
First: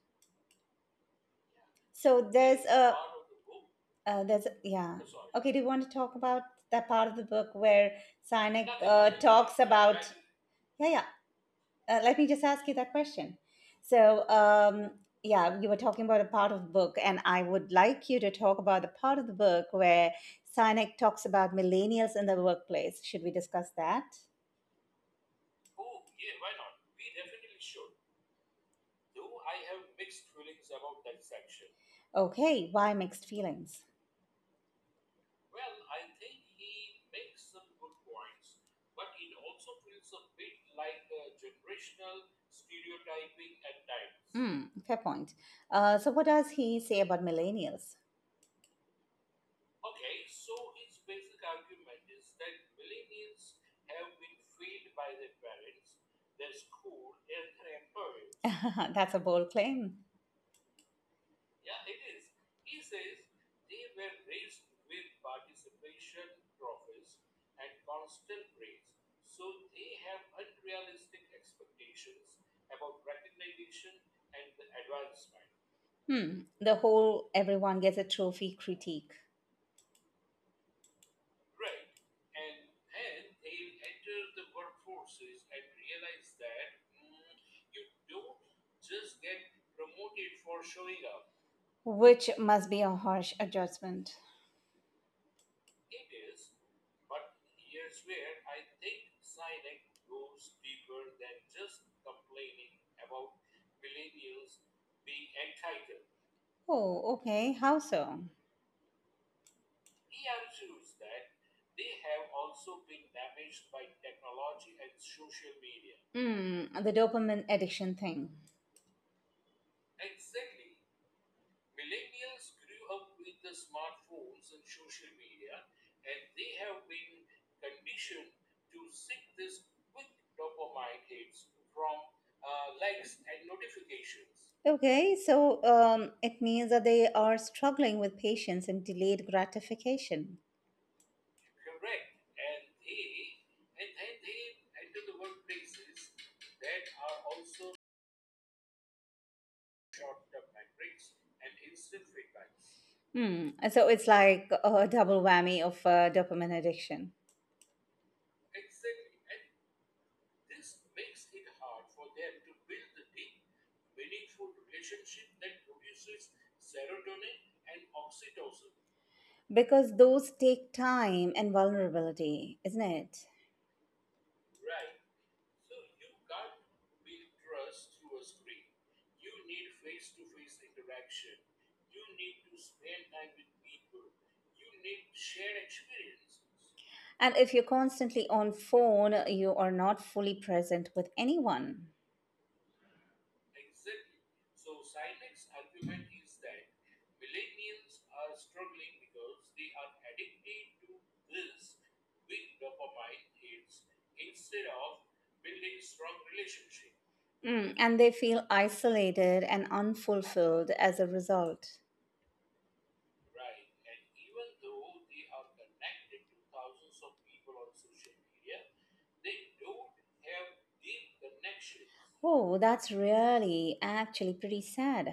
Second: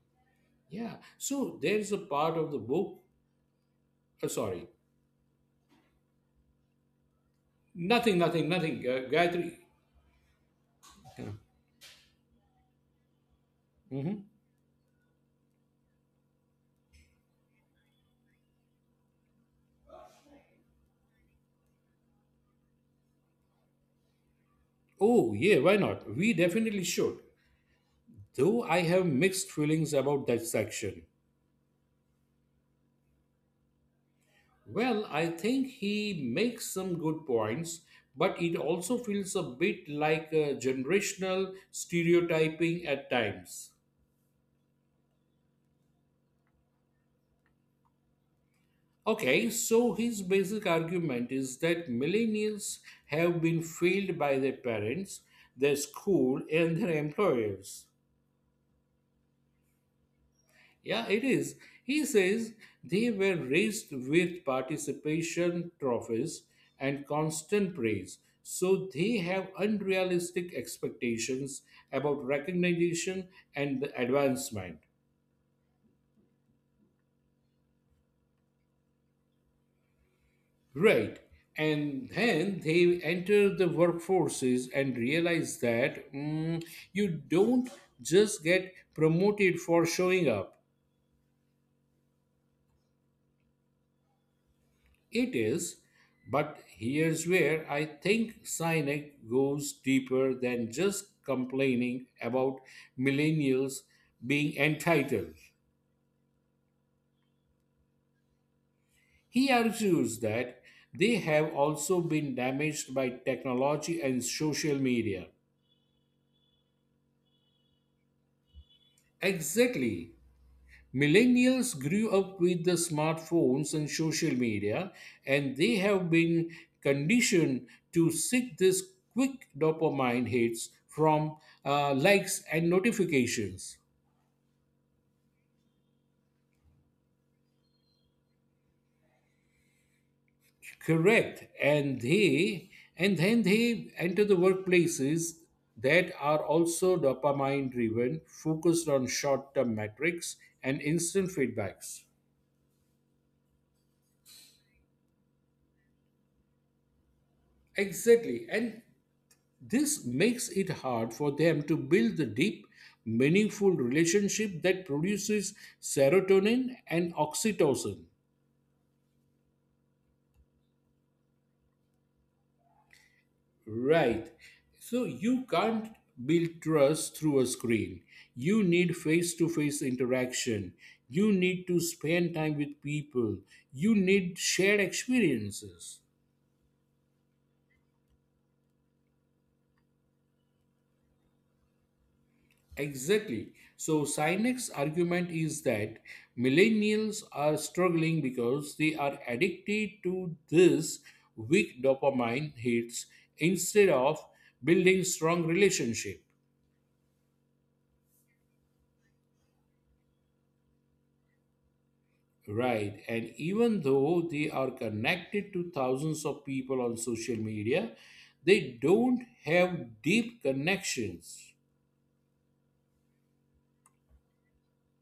Speaker 2: Yeah. So there's a
Speaker 1: So
Speaker 2: part of the
Speaker 1: there's a
Speaker 2: book.
Speaker 1: there's
Speaker 2: Sorry.
Speaker 1: yeah. Okay, do you want to talk about that part of the book where
Speaker 2: Nothing, nothing,
Speaker 1: Sinek
Speaker 2: nothing.
Speaker 1: talks
Speaker 2: Gayatri.
Speaker 1: about yeah yeah
Speaker 2: Yeah.
Speaker 1: Let me just ask you that question. So,
Speaker 2: Mhm.
Speaker 1: yeah, you were talking about a part of the book, and I would like you to talk about the part of the book where Sinek talks about millennials in the workplace. Should we discuss that?
Speaker 2: Oh, yeah, why not? We definitely should. Though I have mixed feelings about that section.
Speaker 1: Okay, why mixed feelings?
Speaker 2: Well, I think he makes some good points, but it also feels a bit like a generational stereotyping at times.
Speaker 1: Hmm, fair point. So, what does he say about millennials?
Speaker 2: Okay, so his basic argument is that millennials have been failed by their parents, their school, and their employers.
Speaker 1: *laughs* That's a bold claim.
Speaker 2: Yeah, it is. He says they were raised with participation trophies and constant praise, so they have unrealistic expectations about recognition and advancement.
Speaker 1: Hmm, the whole everyone gets a trophy critique,
Speaker 2: Right. And then they enter the workforces and realize that mm, you don't just get promoted for showing up.
Speaker 1: which must be a harsh adjustment.
Speaker 2: It is. But here's where I think Sinek goes deeper than just complaining about millennials being entitled.
Speaker 1: Oh, okay. How so?
Speaker 2: He argues that they have also been damaged by technology and social media.
Speaker 1: Hmm, the dopamine addiction thing.
Speaker 2: Exactly. Millennials grew up with the smartphones and social media, and they have been conditioned to seek these quick dopamine hits from likes and notifications.
Speaker 1: Okay, so it means that they are struggling with patience and delayed gratification.
Speaker 2: Correct, and they and then they enter the workplaces that are also dopamine driven, focused on short term metrics and instant feedbacks.
Speaker 1: Hmm, so it's like a double whammy of dopamine addiction
Speaker 2: Exactly, and this makes it hard for them to build the deep, meaningful relationship that produces serotonin and oxytocin.
Speaker 1: because those take time and vulnerability, isn't it?
Speaker 2: Right. So you can't build trust through a screen. You need face to face interaction. You need to spend time with people. You need shared experiences.
Speaker 1: And if you're constantly on phone, you are not fully present with anyone.
Speaker 2: Exactly. So Sinek's argument is that millennials are struggling because they are addicted to these weak dopamine hits instead of building strong relationship.
Speaker 1: Mm, and they feel isolated and unfulfilled as a result.
Speaker 2: Right. And even though they are connected to thousands of people on social media, they don't have deep connections.
Speaker 1: Oh, that's really actually pretty sad.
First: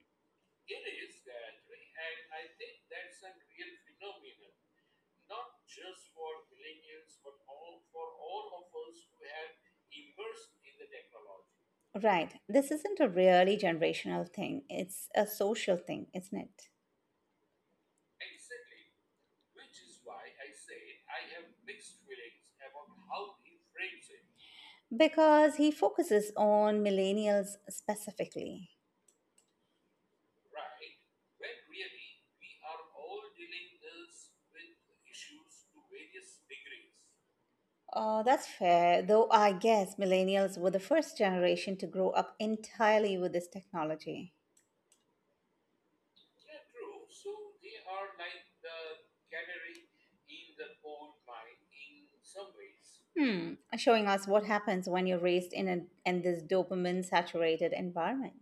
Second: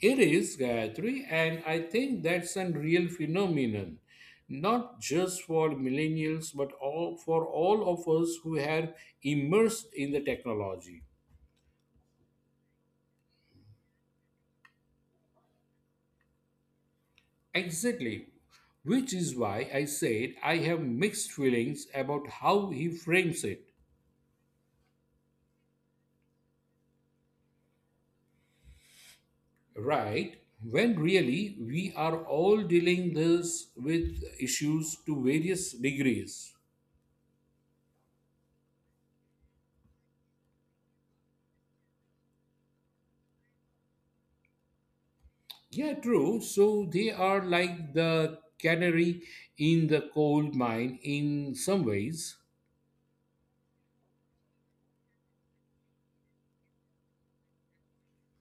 Speaker 2: It is, Gayatri, and I think that's a real phenomenon, not just for millennials, but for all of us who have immersed in the technology.
Speaker 1: Right, this isn't a really generational thing, it's a social thing, isn't it?
Speaker 2: Exactly, which is why I said I have mixed feelings about how he frames it.
Speaker 1: Because he focuses on millennials specifically.
Speaker 2: Right, when really we are all dealing this with issues to various degrees.
Speaker 1: Oh, that's fair, though I guess millennials were the first generation to grow up entirely with this technology.
Speaker 2: Yeah, true. So they are like the canary in the coal mine in some ways.
Speaker 1: Hmm, showing us what happens when you're raised in, in this dopamine saturated environment.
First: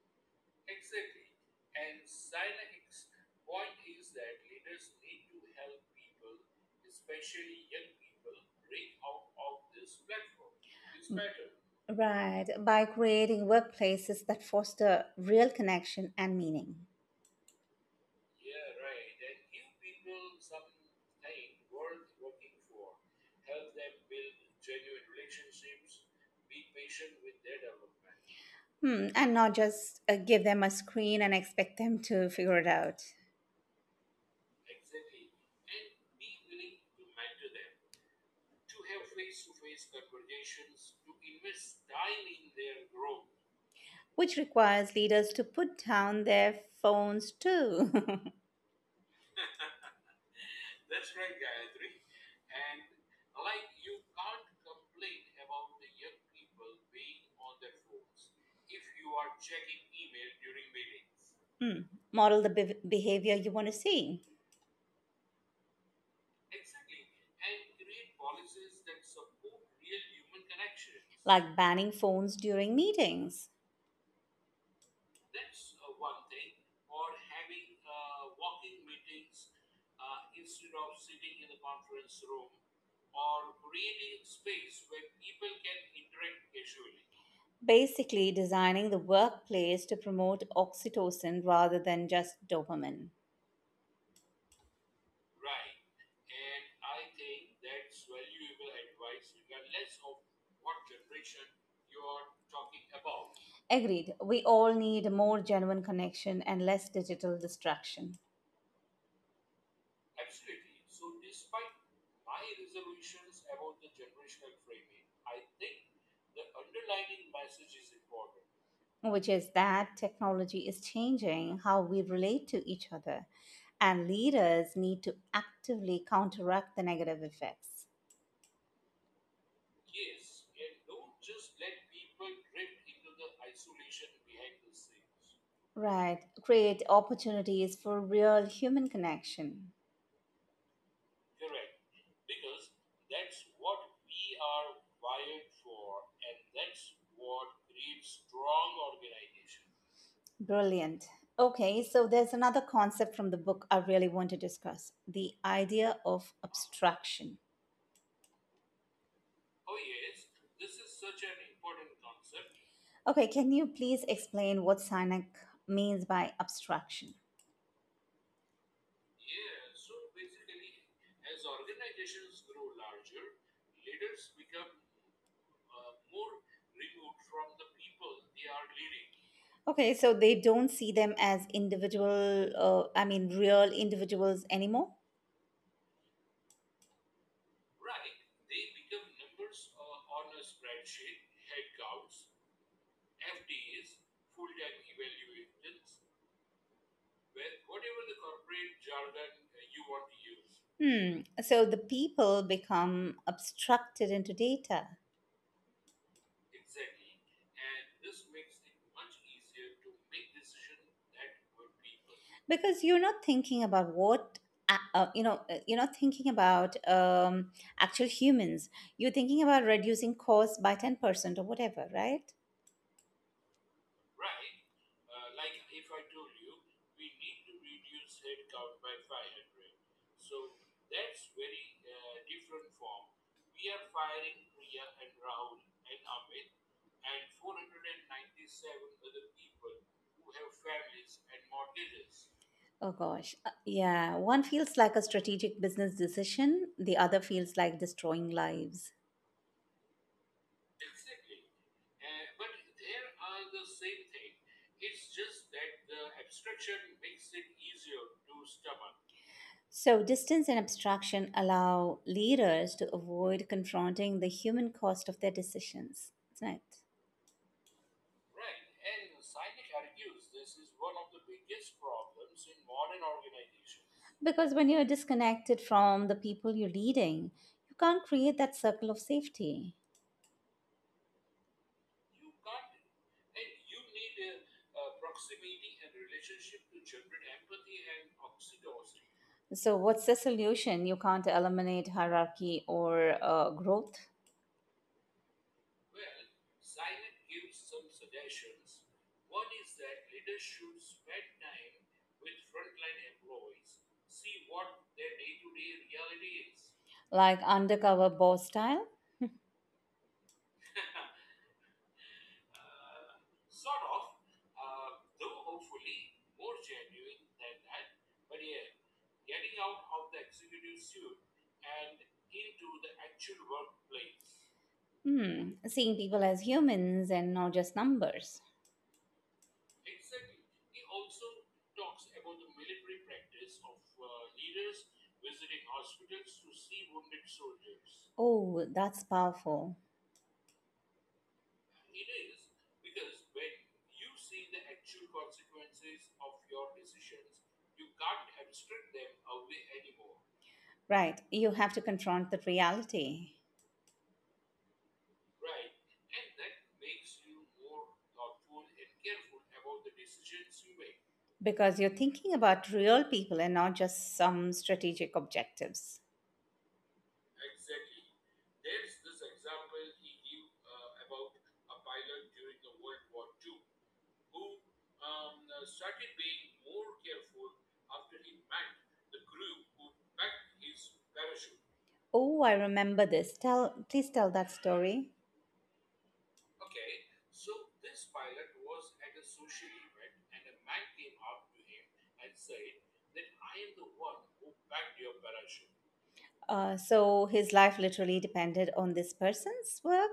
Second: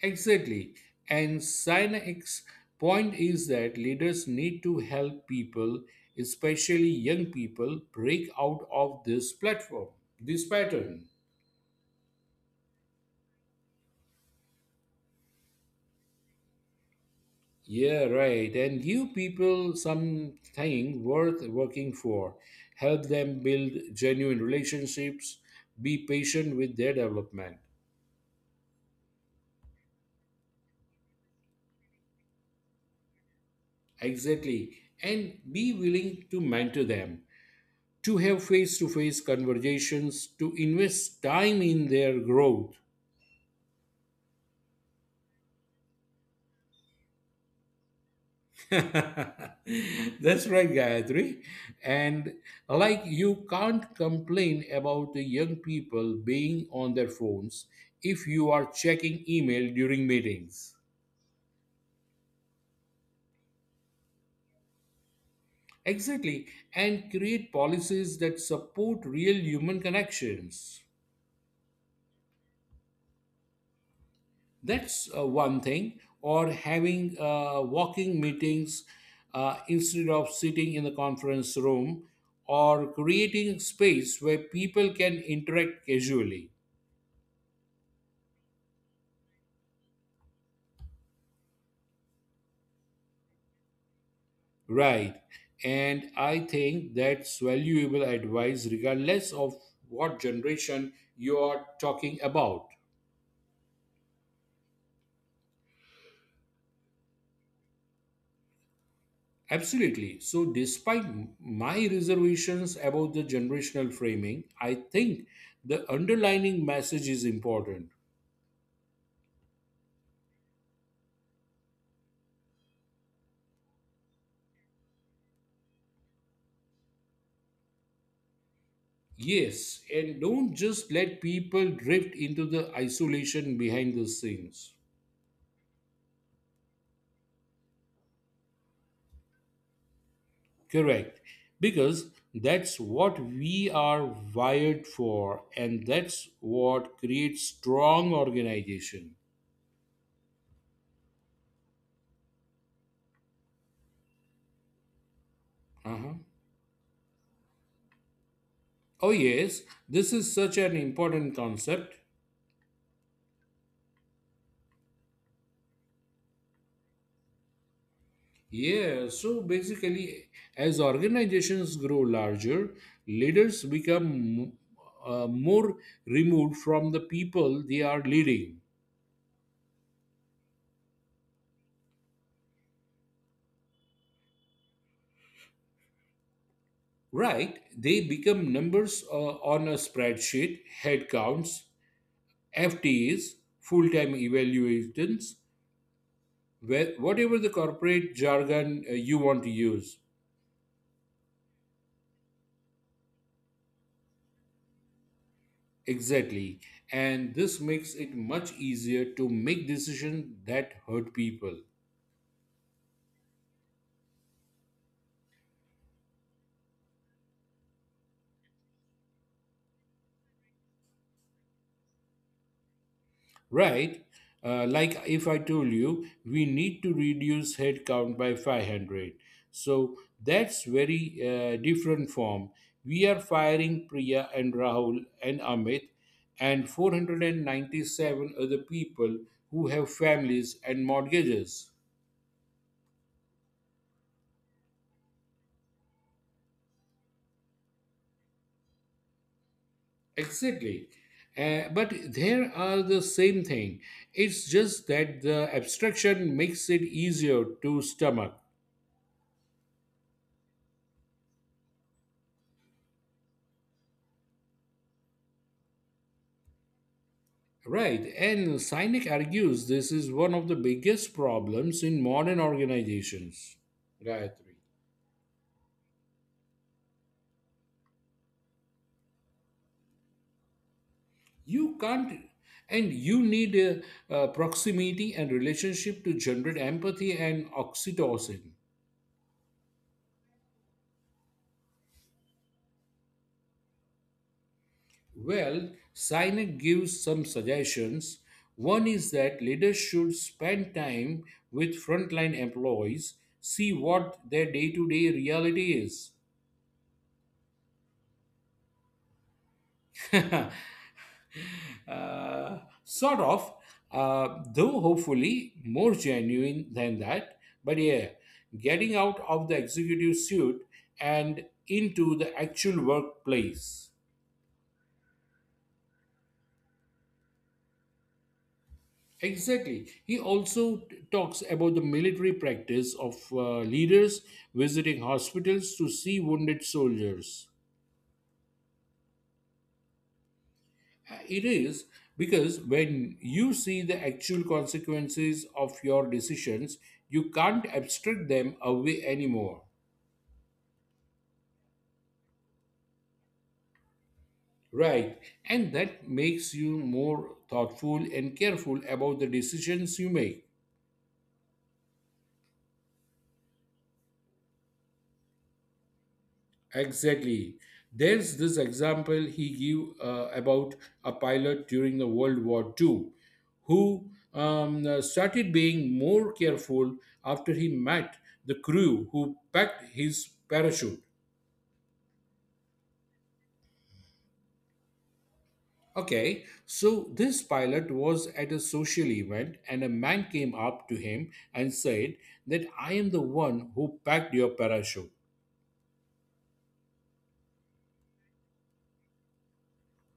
Speaker 2: Exactly. And Sinex's point is that leaders need to help people, especially young people, break out of this pattern.
Speaker 1: Right, by creating workplaces that foster real connection and meaning.
Speaker 2: Yeah, right. And give people something worth working for. Help them build genuine relationships. Be patient with their development.
Speaker 1: Hmm, and not just give them a screen and expect them to figure it out,
Speaker 2: Exactly. And be willing to mentor them, to have face to face conversations, to invest time in their growth.
Speaker 1: which requires leaders to put down their phones too. *laughs*
Speaker 2: *laughs* That's right, Gayatri. And like you can't complain about the young people being on their phones if you are checking email during meetings.
Speaker 1: Hmm, model the bev behavior you want to see,
Speaker 2: Exactly. And create policies that support real human connections.
Speaker 1: like banning phones during meetings.
Speaker 2: That's one thing. Or having walking meetings instead of sitting in the conference room, or creating space where people can interact casually.
Speaker 1: Basically, designing the workplace to promote oxytocin rather than just dopamine.
Speaker 2: Right. And I think that's valuable advice, regardless of what generation you are talking about.
Speaker 1: Agreed. We all need more genuine connection and less digital distraction,
Speaker 2: Absolutely. So, despite my reservations about the generational framing, I think the underlying message is important.
Speaker 1: which is that technology is changing how we relate to each other, and leaders need to actively counteract the negative effects.
Speaker 2: Yes, and don't just let people drift into the isolation behind the scenes.
Speaker 1: Right. Create opportunities for real human connection.
Speaker 2: Correct. Because that's what we are wired for, and that's what creates strong organization.
Speaker 1: Brilliant. Okay, so there's another concept from the book I really want to discuss the idea
Speaker 2: Uh-huh.
Speaker 1: of abstraction.
Speaker 2: Oh, yes, this is such an important concept.
Speaker 1: Okay, can you please explain what Sinek means by abstraction?
Speaker 2: Yeah, so basically, as organizations grow larger, leaders become more removed from the people they are leading.
Speaker 1: Okay, so they don't see them as individual, I mean, real individuals anymore.
Speaker 2: Right, they become numbers on a spreadsheet, headcounts, FTEs, full time evaluations, whatever the corporate jargon you want to use.
Speaker 1: Hmm. So the people become obstructed into data
Speaker 2: Exactly. And this makes it much easier to make decisions that hurt people.
Speaker 1: because you're not thinking about what. You know, you're not thinking about actual humans. You're thinking about reducing costs by 10% or whatever, right?
Speaker 2: Right? Like if I told you, we need to reduce headcount by 500. So that's very different form. We are firing Priya and Rahul and Amit and 497 other people who have families and mortgages.
Speaker 1: Oh gosh, yeah. One feels like a strategic business decision. The other feels like destroying lives.
Speaker 2: Exactly. But there are the same thing. It's just that the abstraction makes it easier to stomach.
Speaker 1: So, distance and abstraction allow leaders to avoid confronting the human cost of their decisions, isn't it?
Speaker 2: Right, and Sinek argues this is one of the biggest problems in modern organizations, Gayatri.
Speaker 1: Because when you're disconnected from the people you're leading, you can't create that circle of safety.
Speaker 2: You can't, and you need proximity and relationship to generate empathy and oxytocin.
Speaker 1: So, what's the solution? You can't eliminate hierarchy or growth,
Speaker 2: Well, Sinek gives some suggestions. One is that leaders should spend time with frontline employees, see what their day to day reality is.
Speaker 1: like undercover boss style.
Speaker 2: *laughs* Uh, sort of, though hopefully more genuine than that. But yeah, getting out of the executive suit and into the actual workplace.
Speaker 1: Hmm, seeing people as humans and not just numbers.
Speaker 2: Exactly. He also talks about the military practice of leaders visiting hospitals to see wounded soldiers.
Speaker 1: Oh, that's powerful.
Speaker 2: It is, because when you see the actual consequences of your decisions, you can't abstract them away anymore.
Speaker 1: Right, you have to confront the reality.
Speaker 2: Right. And that makes you more thoughtful and careful about the decisions you make.
Speaker 1: Because you're thinking about real people and not just some strategic objectives.
Speaker 2: Exactly. There's this example he gave about a pilot during the World War Two, who started being more careful after he met the crew who packed his parachute.
Speaker 1: Oh, I remember this. Tell, please tell that story.
Speaker 2: Okay, so this pilot was at a social event, and a man came up to him and said that I am the one who packed your parachute.
Speaker 1: So his life literally depended on this person's work,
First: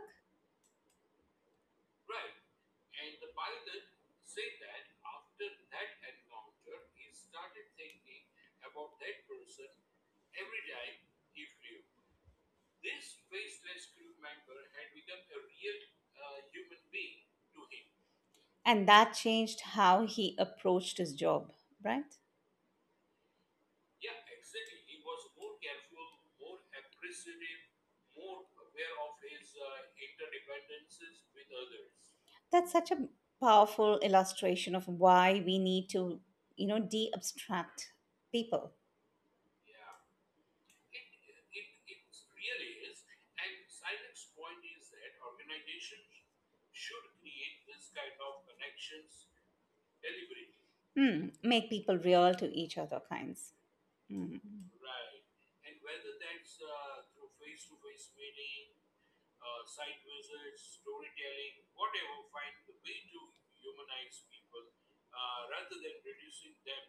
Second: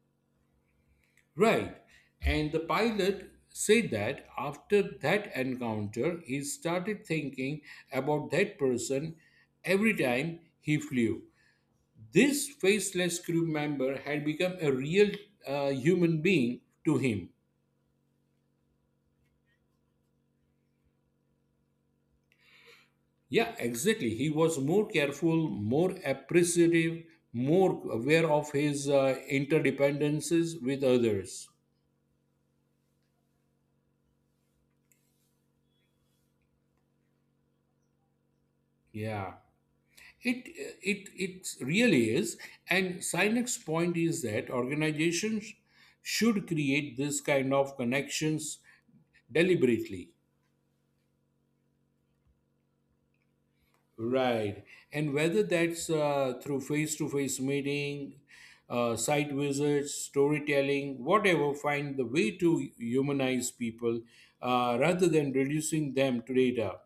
Speaker 2: Right. And the pilot said that after that encounter, he started thinking about that person every time he flew. This faceless crew member had become a real human being to him.
Speaker 1: and that changed how he approached his job, right?
Speaker 2: Yeah, exactly. He was more careful, more appreciative, more aware of his interdependencies with others.
Speaker 1: That's such a powerful illustration of why we need to, you know, de-abstract people.
Speaker 2: Yeah. It, it really is. And Sinek's point is that organizations should create this kind of connections deliberately.
Speaker 1: Hmm, make people real to each other kinds.
Speaker 2: Right. And whether that's through face to face meeting, site visits, storytelling, whatever, find the way to humanize people rather than reducing them to data.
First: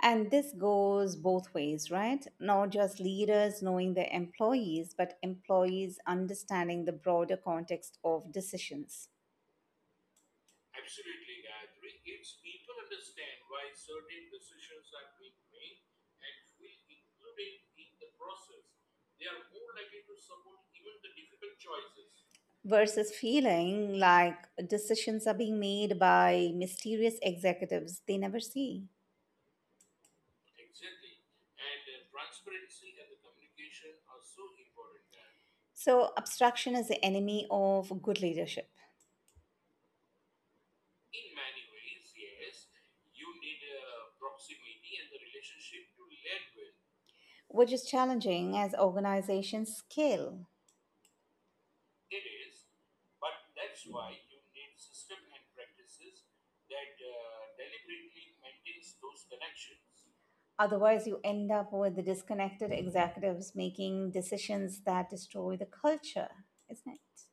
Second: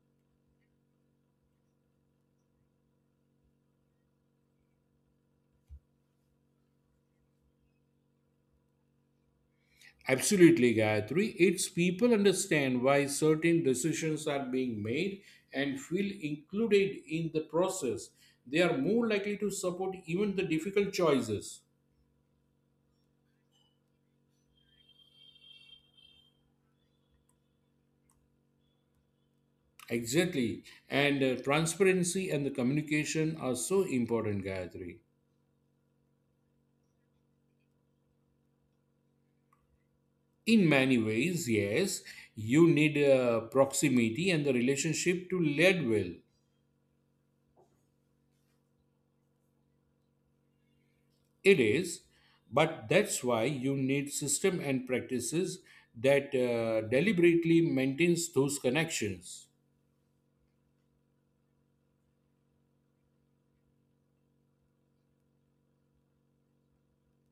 Speaker 1: And this goes both ways, right? Not just leaders knowing their employees, but employees understanding the broader context of decisions
Speaker 2: Absolutely, Gayatri. It's people understand why certain decisions are being made and feel included in the process. They are more likely to support even the difficult choices.
Speaker 1: versus feeling like decisions are being made by mysterious executives they never see.
Speaker 2: Exactly. And transparency and the communication are so important, Gayatri.
Speaker 1: So, abstraction is the enemy of good leadership,
Speaker 2: In many ways, yes, you need proximity and the relationship to lead well.
Speaker 1: which is challenging as organizations scale.
Speaker 2: It is, but that's why you need system and practices that deliberately maintains those connections.
Speaker 1: Otherwise, you end up with the disconnected executives making decisions that destroy the culture, isn't it?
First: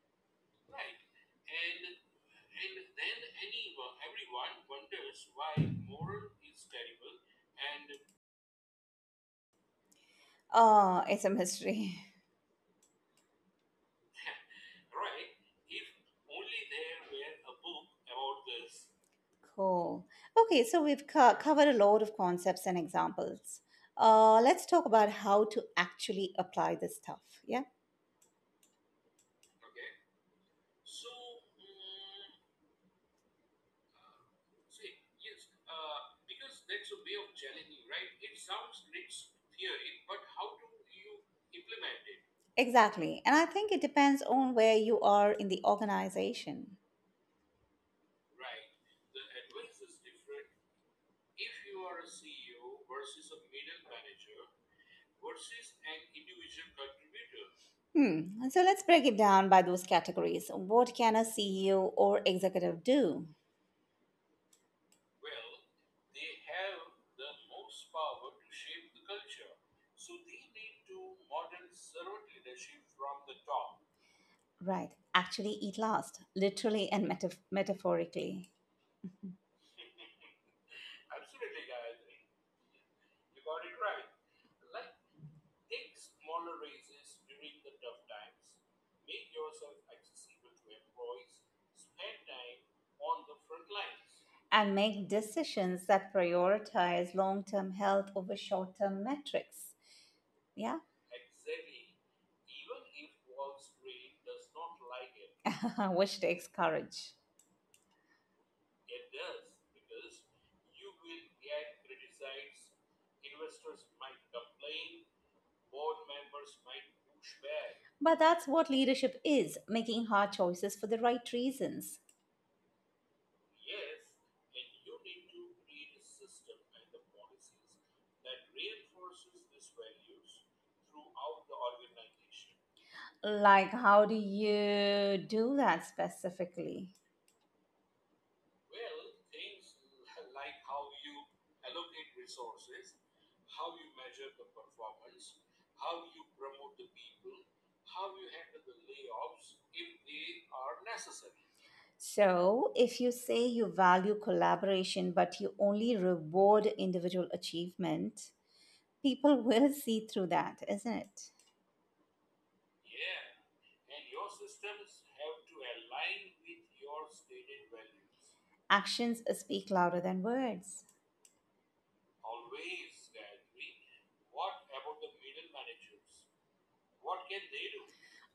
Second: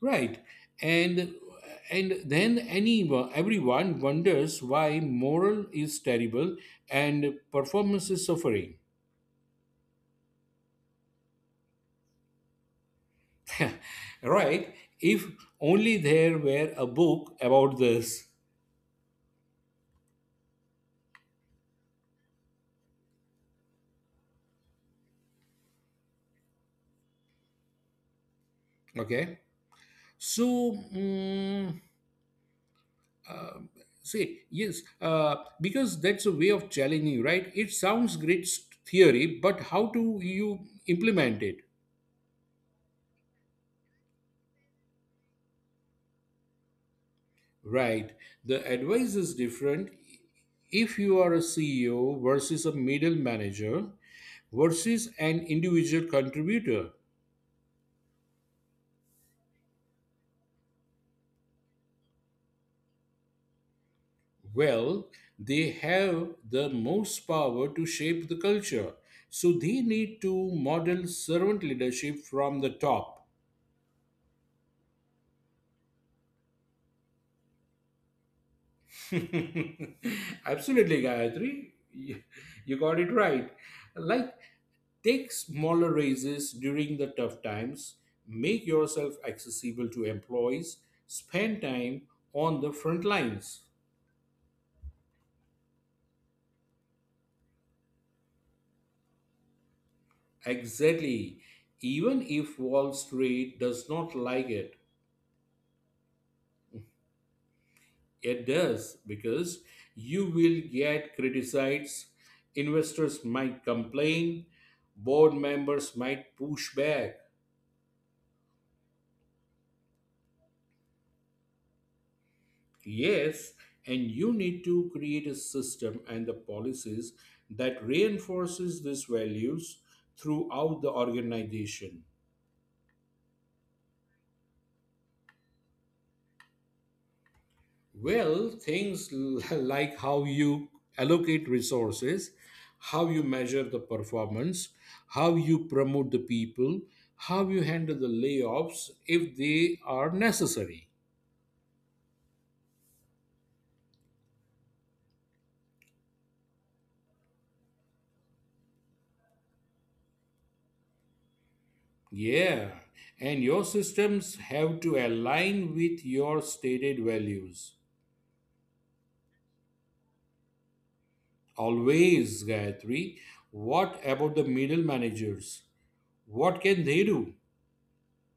Speaker 2: Right. And and then anyone, everyone wonders why moral is terrible and performance is suffering.
Speaker 1: Oh, it's a mystery. *laughs*
Speaker 2: *laughs* Right? If only there were a book about this.
Speaker 1: Cool. Okay, so we've covered a lot of concepts and examples. Let's talk about how to actually apply this stuff. Yeah,
Speaker 2: Okay. So, mm, see, yes, because that's a way of challenging, right? It sounds great theory, but how do you implement it?
Speaker 1: exactly. And I think it depends on where you are in the organization.
Speaker 2: Right. The advice is different if you are a CEO versus a middle manager versus an individual contributor.
Speaker 1: Hmm. So let's break it down by those categories. What can a CEO or executive do?
Speaker 2: Well, they have the most power to shape the culture, so they need to model servant leadership from the top.
Speaker 1: Right. Actually, eat last, literally and metaphorically.
Speaker 2: *laughs* Absolutely, Gayatri. You got it right. Like, take smaller raises during the tough times, make yourself accessible to employees, spend time on the front lines.
Speaker 1: And make decisions that prioritize long term health over short term metrics. Yeah,
Speaker 2: Exactly. Even if Wall Street does not like it.
Speaker 1: *laughs* which takes courage.
Speaker 2: It does because you will get criticized, investors might complain, board members might push back.
Speaker 1: But that's what leadership is making hard choices for the right reasons.
Speaker 2: Yes, and you need to create a system and the policies that reinforces these values throughout the organization.
Speaker 1: Like, how do you do that specifically?
Speaker 2: Well, things *laughs* like how you allocate resources, how you measure the performance, how you promote the people, how you handle the layoffs if they are necessary.
Speaker 1: So, if you say you value collaboration but you only reward individual achievement, people *laughs* will see through that, isn't it?
Speaker 2: Yeah, and your systems have to align with your stated values.
Speaker 1: Actions speak louder than words.
Speaker 2: Always, Gayatri, what about the middle managers? What can they do?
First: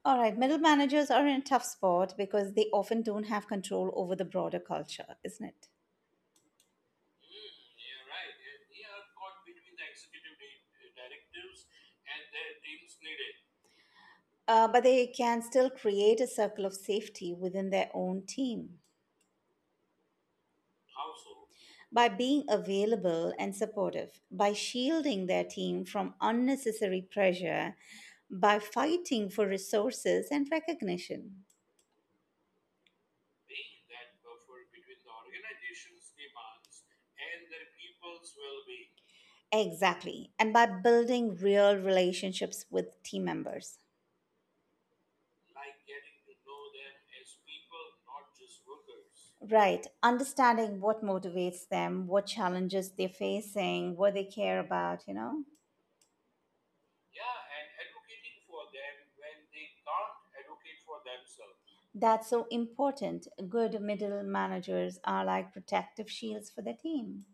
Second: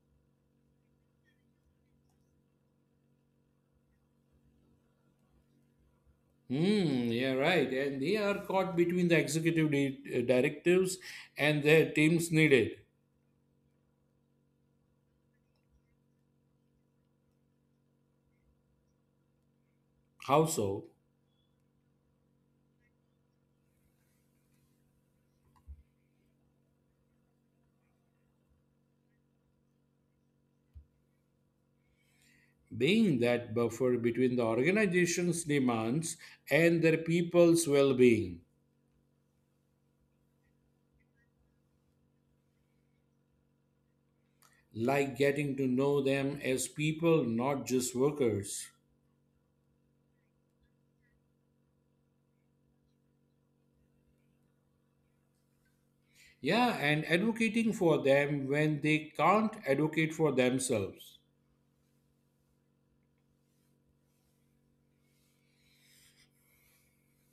Speaker 1: All right, middle managers are in a tough spot because they often don't have control over the broader culture, isn't it?
Speaker 2: Hmm, yeah, right. And they are caught between the executive directives and their teams needed.
Speaker 1: But they can still create a circle of safety within their own team
Speaker 2: How so?
Speaker 1: by being available and supportive, by shielding their team from unnecessary pressure, by fighting for resources and recognition.
Speaker 2: Being that buffer between the organization's demands and their people's well being,
Speaker 1: Exactly, and by building real relationships with team members.
Speaker 2: like getting to know them as people, not just workers.
Speaker 1: Right. Understanding what motivates them, what challenges they're facing, what they care about, you know?
Speaker 2: Yeah, and advocating for them when they can't advocate for themselves.
Speaker 1: That's so important. Good middle managers are like protective shields for the team.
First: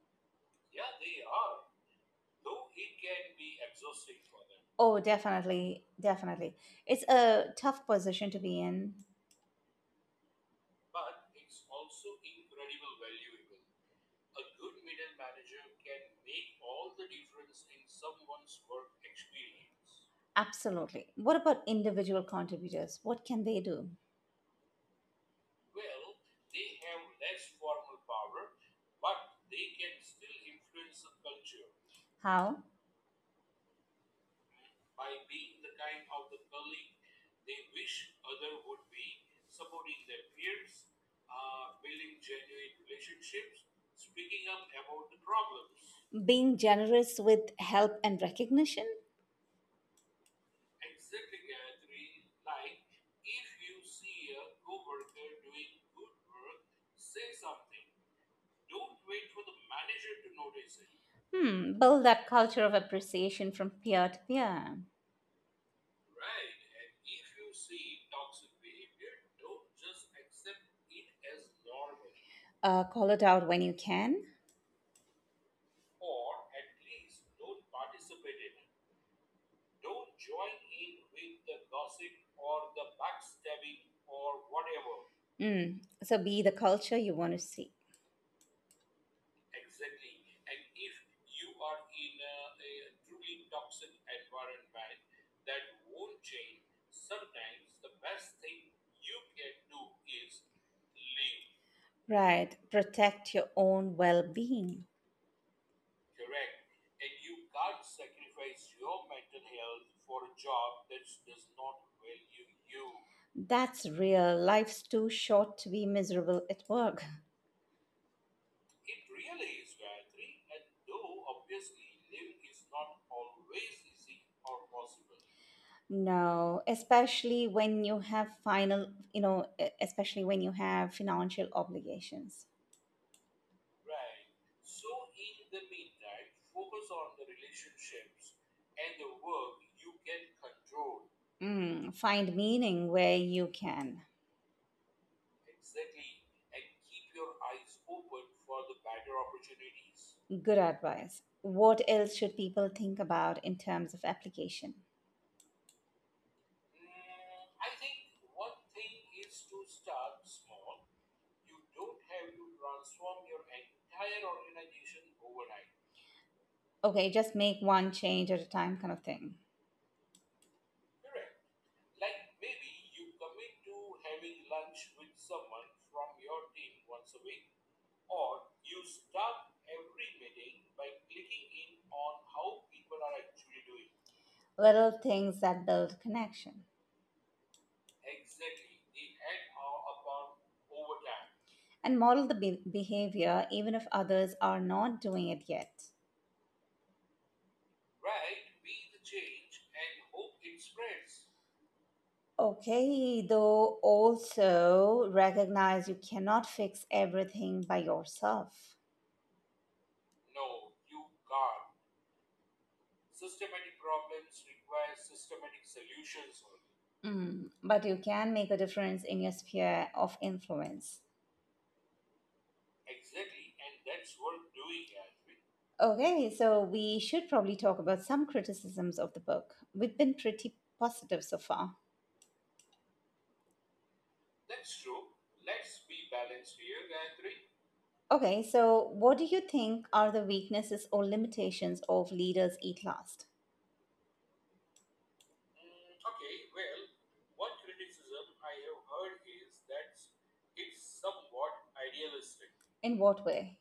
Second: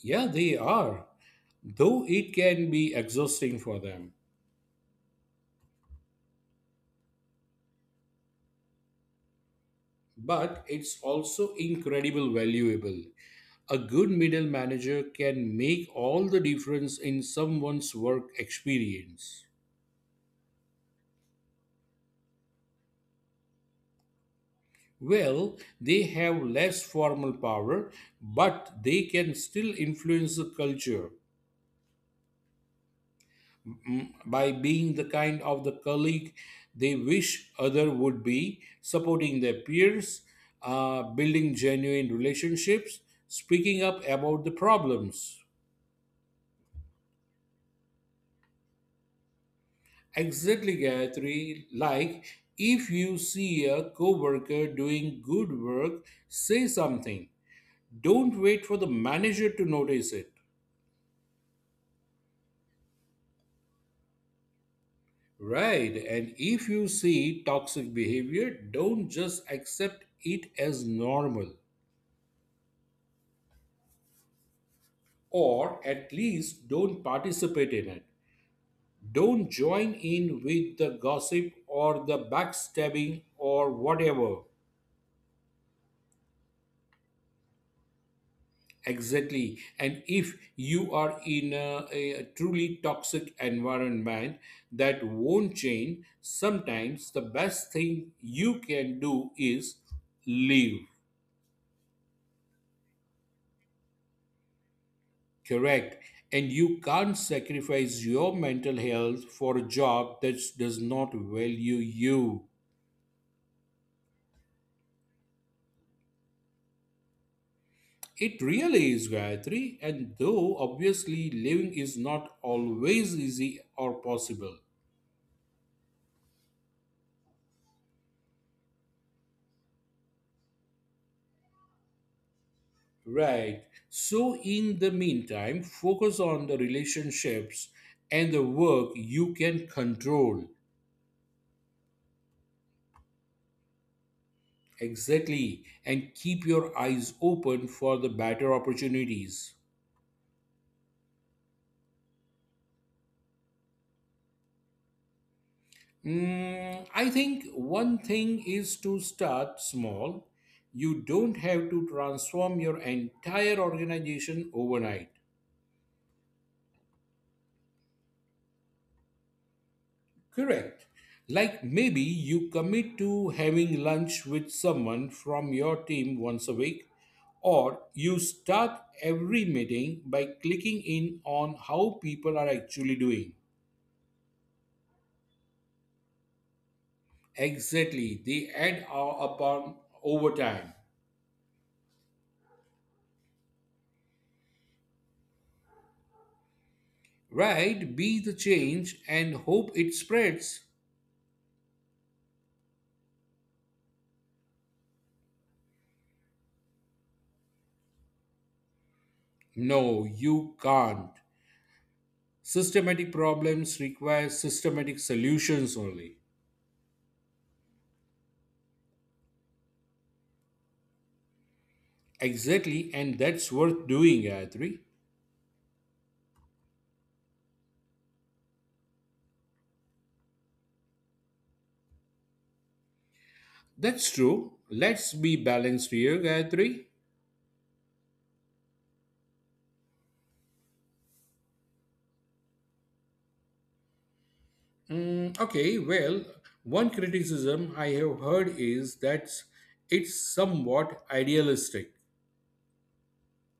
Speaker 2: Yeah, they are, though it can be exhausting for them.
Speaker 1: Oh, definitely. Definitely. It's a tough position to be in.
Speaker 2: But it's also incredible valuable. A good middle manager can make all the difference in someone's work experience.
Speaker 1: Absolutely. What about individual contributors? What can they do?
Speaker 2: Well, they have less formal power, but they can still influence the culture.
Speaker 1: How?
Speaker 2: By being the kind of the colleague they wish other would be, supporting their peers, building genuine relationships, speaking up about the problems.
Speaker 1: Being generous with help and recognition?
Speaker 2: Exactly, Gayatri. Like, if you see a coworker doing good work, say something. Don't wait for the manager to notice it.
Speaker 1: Hmm, build that culture of appreciation from peer to peer.
Speaker 2: Right. And if you see toxic behavior, don't just accept it as normal,
Speaker 1: Call it out when you can.
Speaker 2: or at least don't participate in it. Don't join in with the gossip or the backstabbing or whatever.
Speaker 1: Mm. So be the culture you want to see.
Speaker 2: Exactly. And if you are in a truly toxic environment that won't change, sometimes the best thing you can do is leave.
Speaker 1: Right. Protect your own well being.
Speaker 2: Correct. And you can't sacrifice your mental health for a job that does not value you.
Speaker 1: That's real. Life's too short to be miserable at work.
Speaker 2: It really is, Gayatri. And though obviously living is not always easy or possible,
Speaker 1: No, especially when you have final, you know, especially when you have financial obligations.
Speaker 2: right. So, in the meantime, focus on the relationships and the work you can control.
Speaker 1: Mm. Find meaning where you can.
Speaker 2: Exactly. And keep your eyes open for the better opportunities.
Speaker 1: Good advice. What else should people think about in terms of application?
Speaker 2: I think one thing is to start small. You don't have to transform your entire organization overnight.
Speaker 1: Okay, just make one change at a time, kind of thing.
Speaker 2: Correct. Like maybe you commit to having lunch with someone from your team once a week, or you start every meeting by clicking in on how people are actually doing.
Speaker 1: Little things that build connection.
Speaker 2: Exactly, they upon over time.
Speaker 1: And model the behavior even if others are not doing it yet.
Speaker 2: Right, be the change and hope it spreads.
Speaker 1: Okay, though also recognize you cannot fix everything by yourself.
Speaker 2: No, you can't. Systematic problems require systematic solutions only.
Speaker 1: Mm, but you can make a difference in your sphere of influence.
Speaker 2: Exactly, and that's worth doing, Gayatri.
Speaker 1: Okay, so we should probably talk about some criticisms of the book. We've been pretty positive so far.
Speaker 2: That's true. Let's be balanced here, Gayatri.
Speaker 1: Okay, so what do you think are the weaknesses or limitations of Leaders Eat Last?
Speaker 2: Okay, well, one criticism I have heard is that it's somewhat idealistic.
Speaker 1: In what way?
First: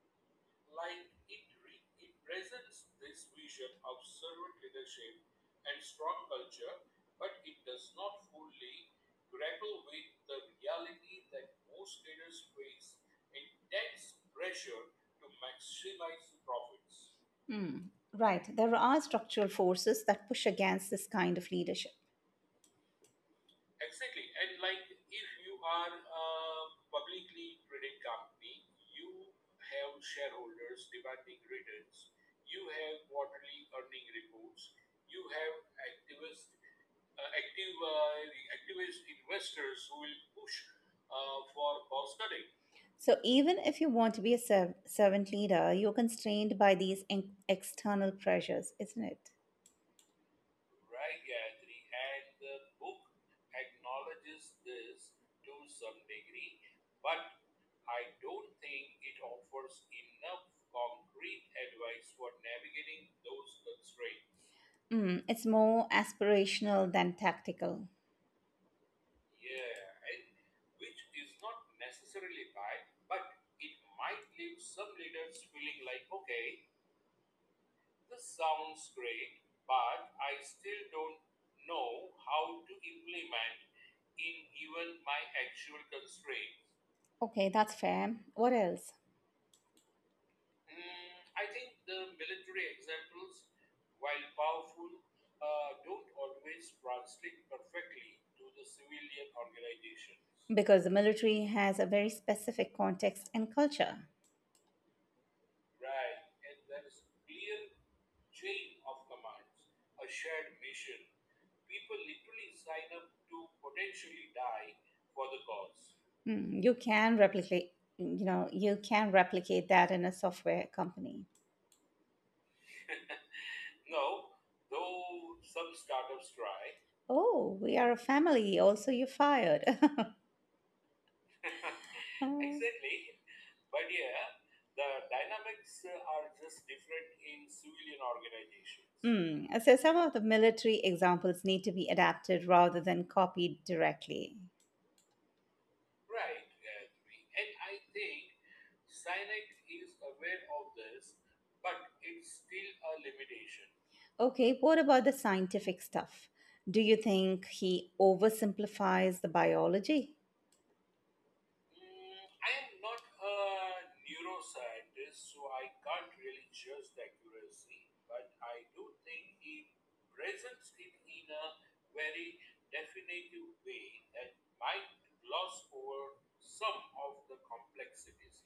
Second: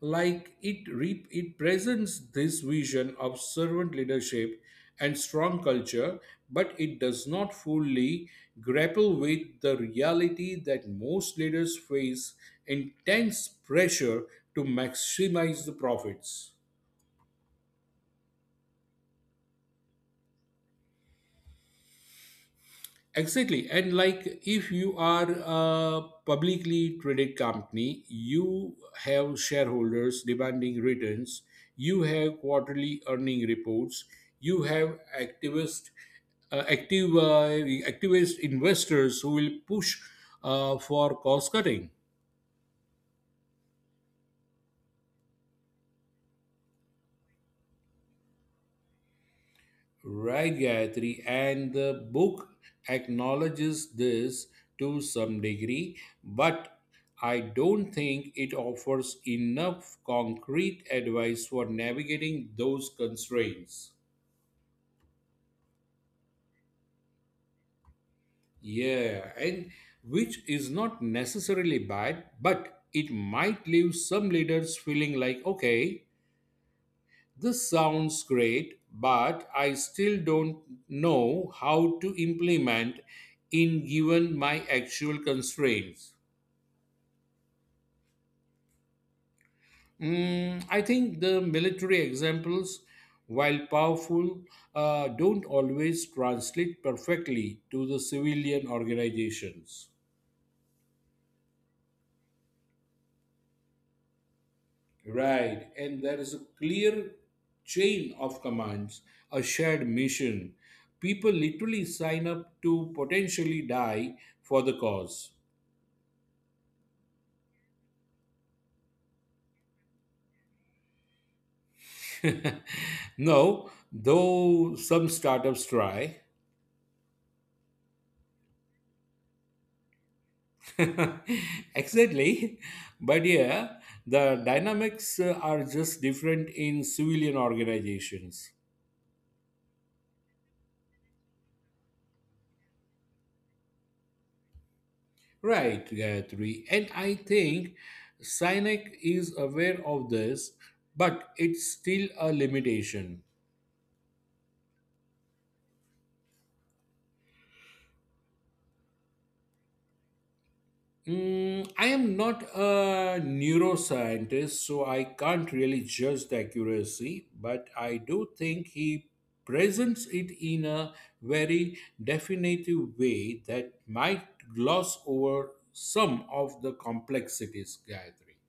Speaker 2: Like it presents this vision of servant leadership and strong culture, but it does not fully grapple with the reality that most leaders face intense pressure to maximize the profits.
Speaker 1: Mm. Right, there are structural forces that push against this kind of leadership.
Speaker 2: Exactly. And like if you are a publicly traded company, you have shareholders demanding returns, you have quarterly earning reports, you have uh, active uh, activist investors who will push for cost cutting.
Speaker 1: So, even if you want to be a servant leader, you're constrained by these external pressures, isn't it?
Speaker 2: Right, Gayatri, and the book acknowledges this to some degree, but I don't think it offers enough concrete advice for navigating those constraints.
Speaker 1: Mm, it's more aspirational than tactical.
Speaker 2: Yeah, and which is not necessarily bad, but it might leave some leaders feeling like, okay, this sounds great, but I still don't know how to implement in given my actual constraints.
Speaker 1: Okay, that's fair. What else?
Speaker 2: I think the military examples, while powerful, don't always translate perfectly to the civilian organizations.
Speaker 1: Because the military has a very specific context and culture.
Speaker 2: Right, and there is a clear chain of commands, a shared mission. People literally sign up to potentially die for the cause.
Speaker 1: Mm, you can replicate, you know, you can replicate that in a software company.
Speaker 2: No, though some startups try.
Speaker 1: Oh, we are a family. Also, you fired. *laughs*
Speaker 2: *laughs*
Speaker 1: Uh,
Speaker 2: Exactly. But yeah, the dynamics are just different in civilian organizations.
Speaker 1: inorganic. Mm, so, some of the military examples need to be adapted rather than copied directly.
Speaker 2: Right, Gayatri. And I think Sinek is aware of this, but it's still a limitation.
Speaker 1: Okay, what about the scientific stuff? Do you think he oversimplifies the biology?
Speaker 2: I am not a neuroscientist, so I can't really judge the accuracy, but I do think he presents it in a very definitive way that might gloss over some of the complexities gathering.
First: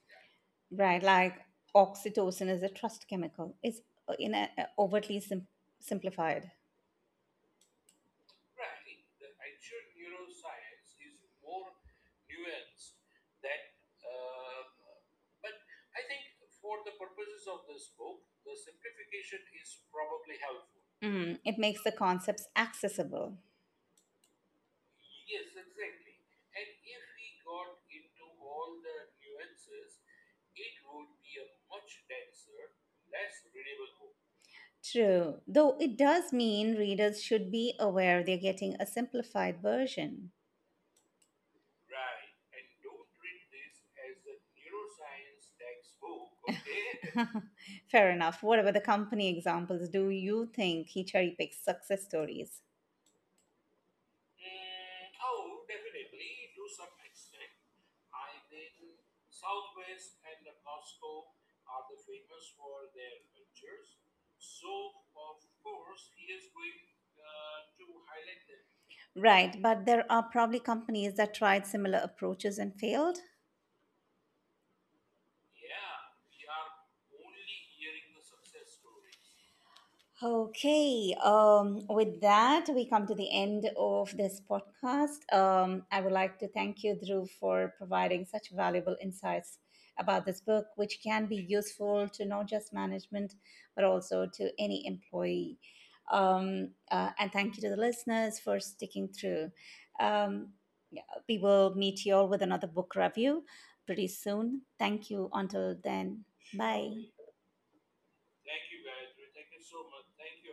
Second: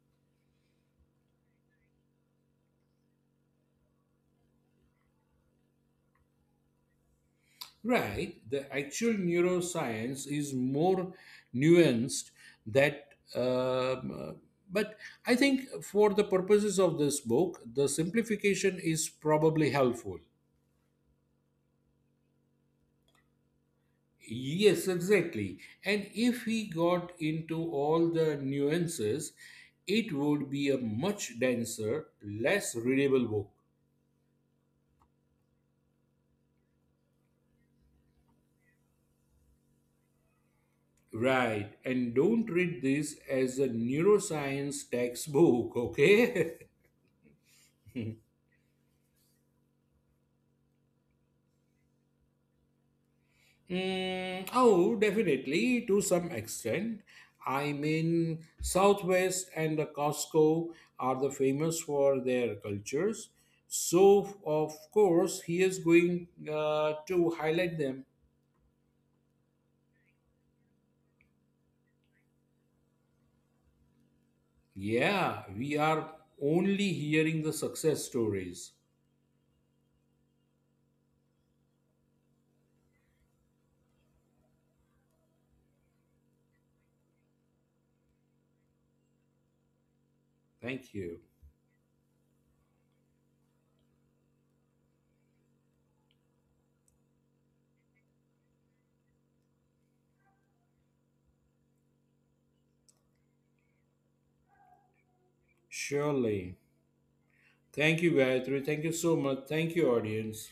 Speaker 1: Right, like oxytocin is a trust chemical. It's a overtly simplified.
Speaker 2: Right, the actual neuroscience is more nuanced that um, but I think for the purposes of this book, the simplification is probably helpful.
Speaker 1: Mm, it makes the concepts accessible.
Speaker 2: Yes, exactly. And if we got into all the nuances, it would be a much denser, less readable book.
Speaker 1: True, though it does mean readers should be aware they're getting a simplified version.
Speaker 2: Right. And don't read this as a neuroscience textbook, okay? *laughs*
Speaker 1: *laughs* Fair enough. What about the company examples? Do you think he cherry picks success stories?
Speaker 2: Oh, definitely to some extent. I mean, Southwest and the Costco are the famous for their cultures. So, of course, he is going to highlight them.
Speaker 1: Right, but there are probably companies that tried similar approaches and failed.
Speaker 2: Yeah, we are only hearing the success stories.
Speaker 1: Okay, with that, we come to the end of this podcast. I would like to thank you, Dhruv, for providing such valuable insights about this book,
Speaker 2: Thank
Speaker 1: which
Speaker 2: you.
Speaker 1: can be useful to not just management, but also to any employee. And thank you to the listeners for sticking through. Um, we will meet you all with another book review pretty soon. Thank you. Until then,
Speaker 2: Surely.
Speaker 1: bye.
Speaker 2: Thank you, Gayatri. Thank you so much. Thank you, audience.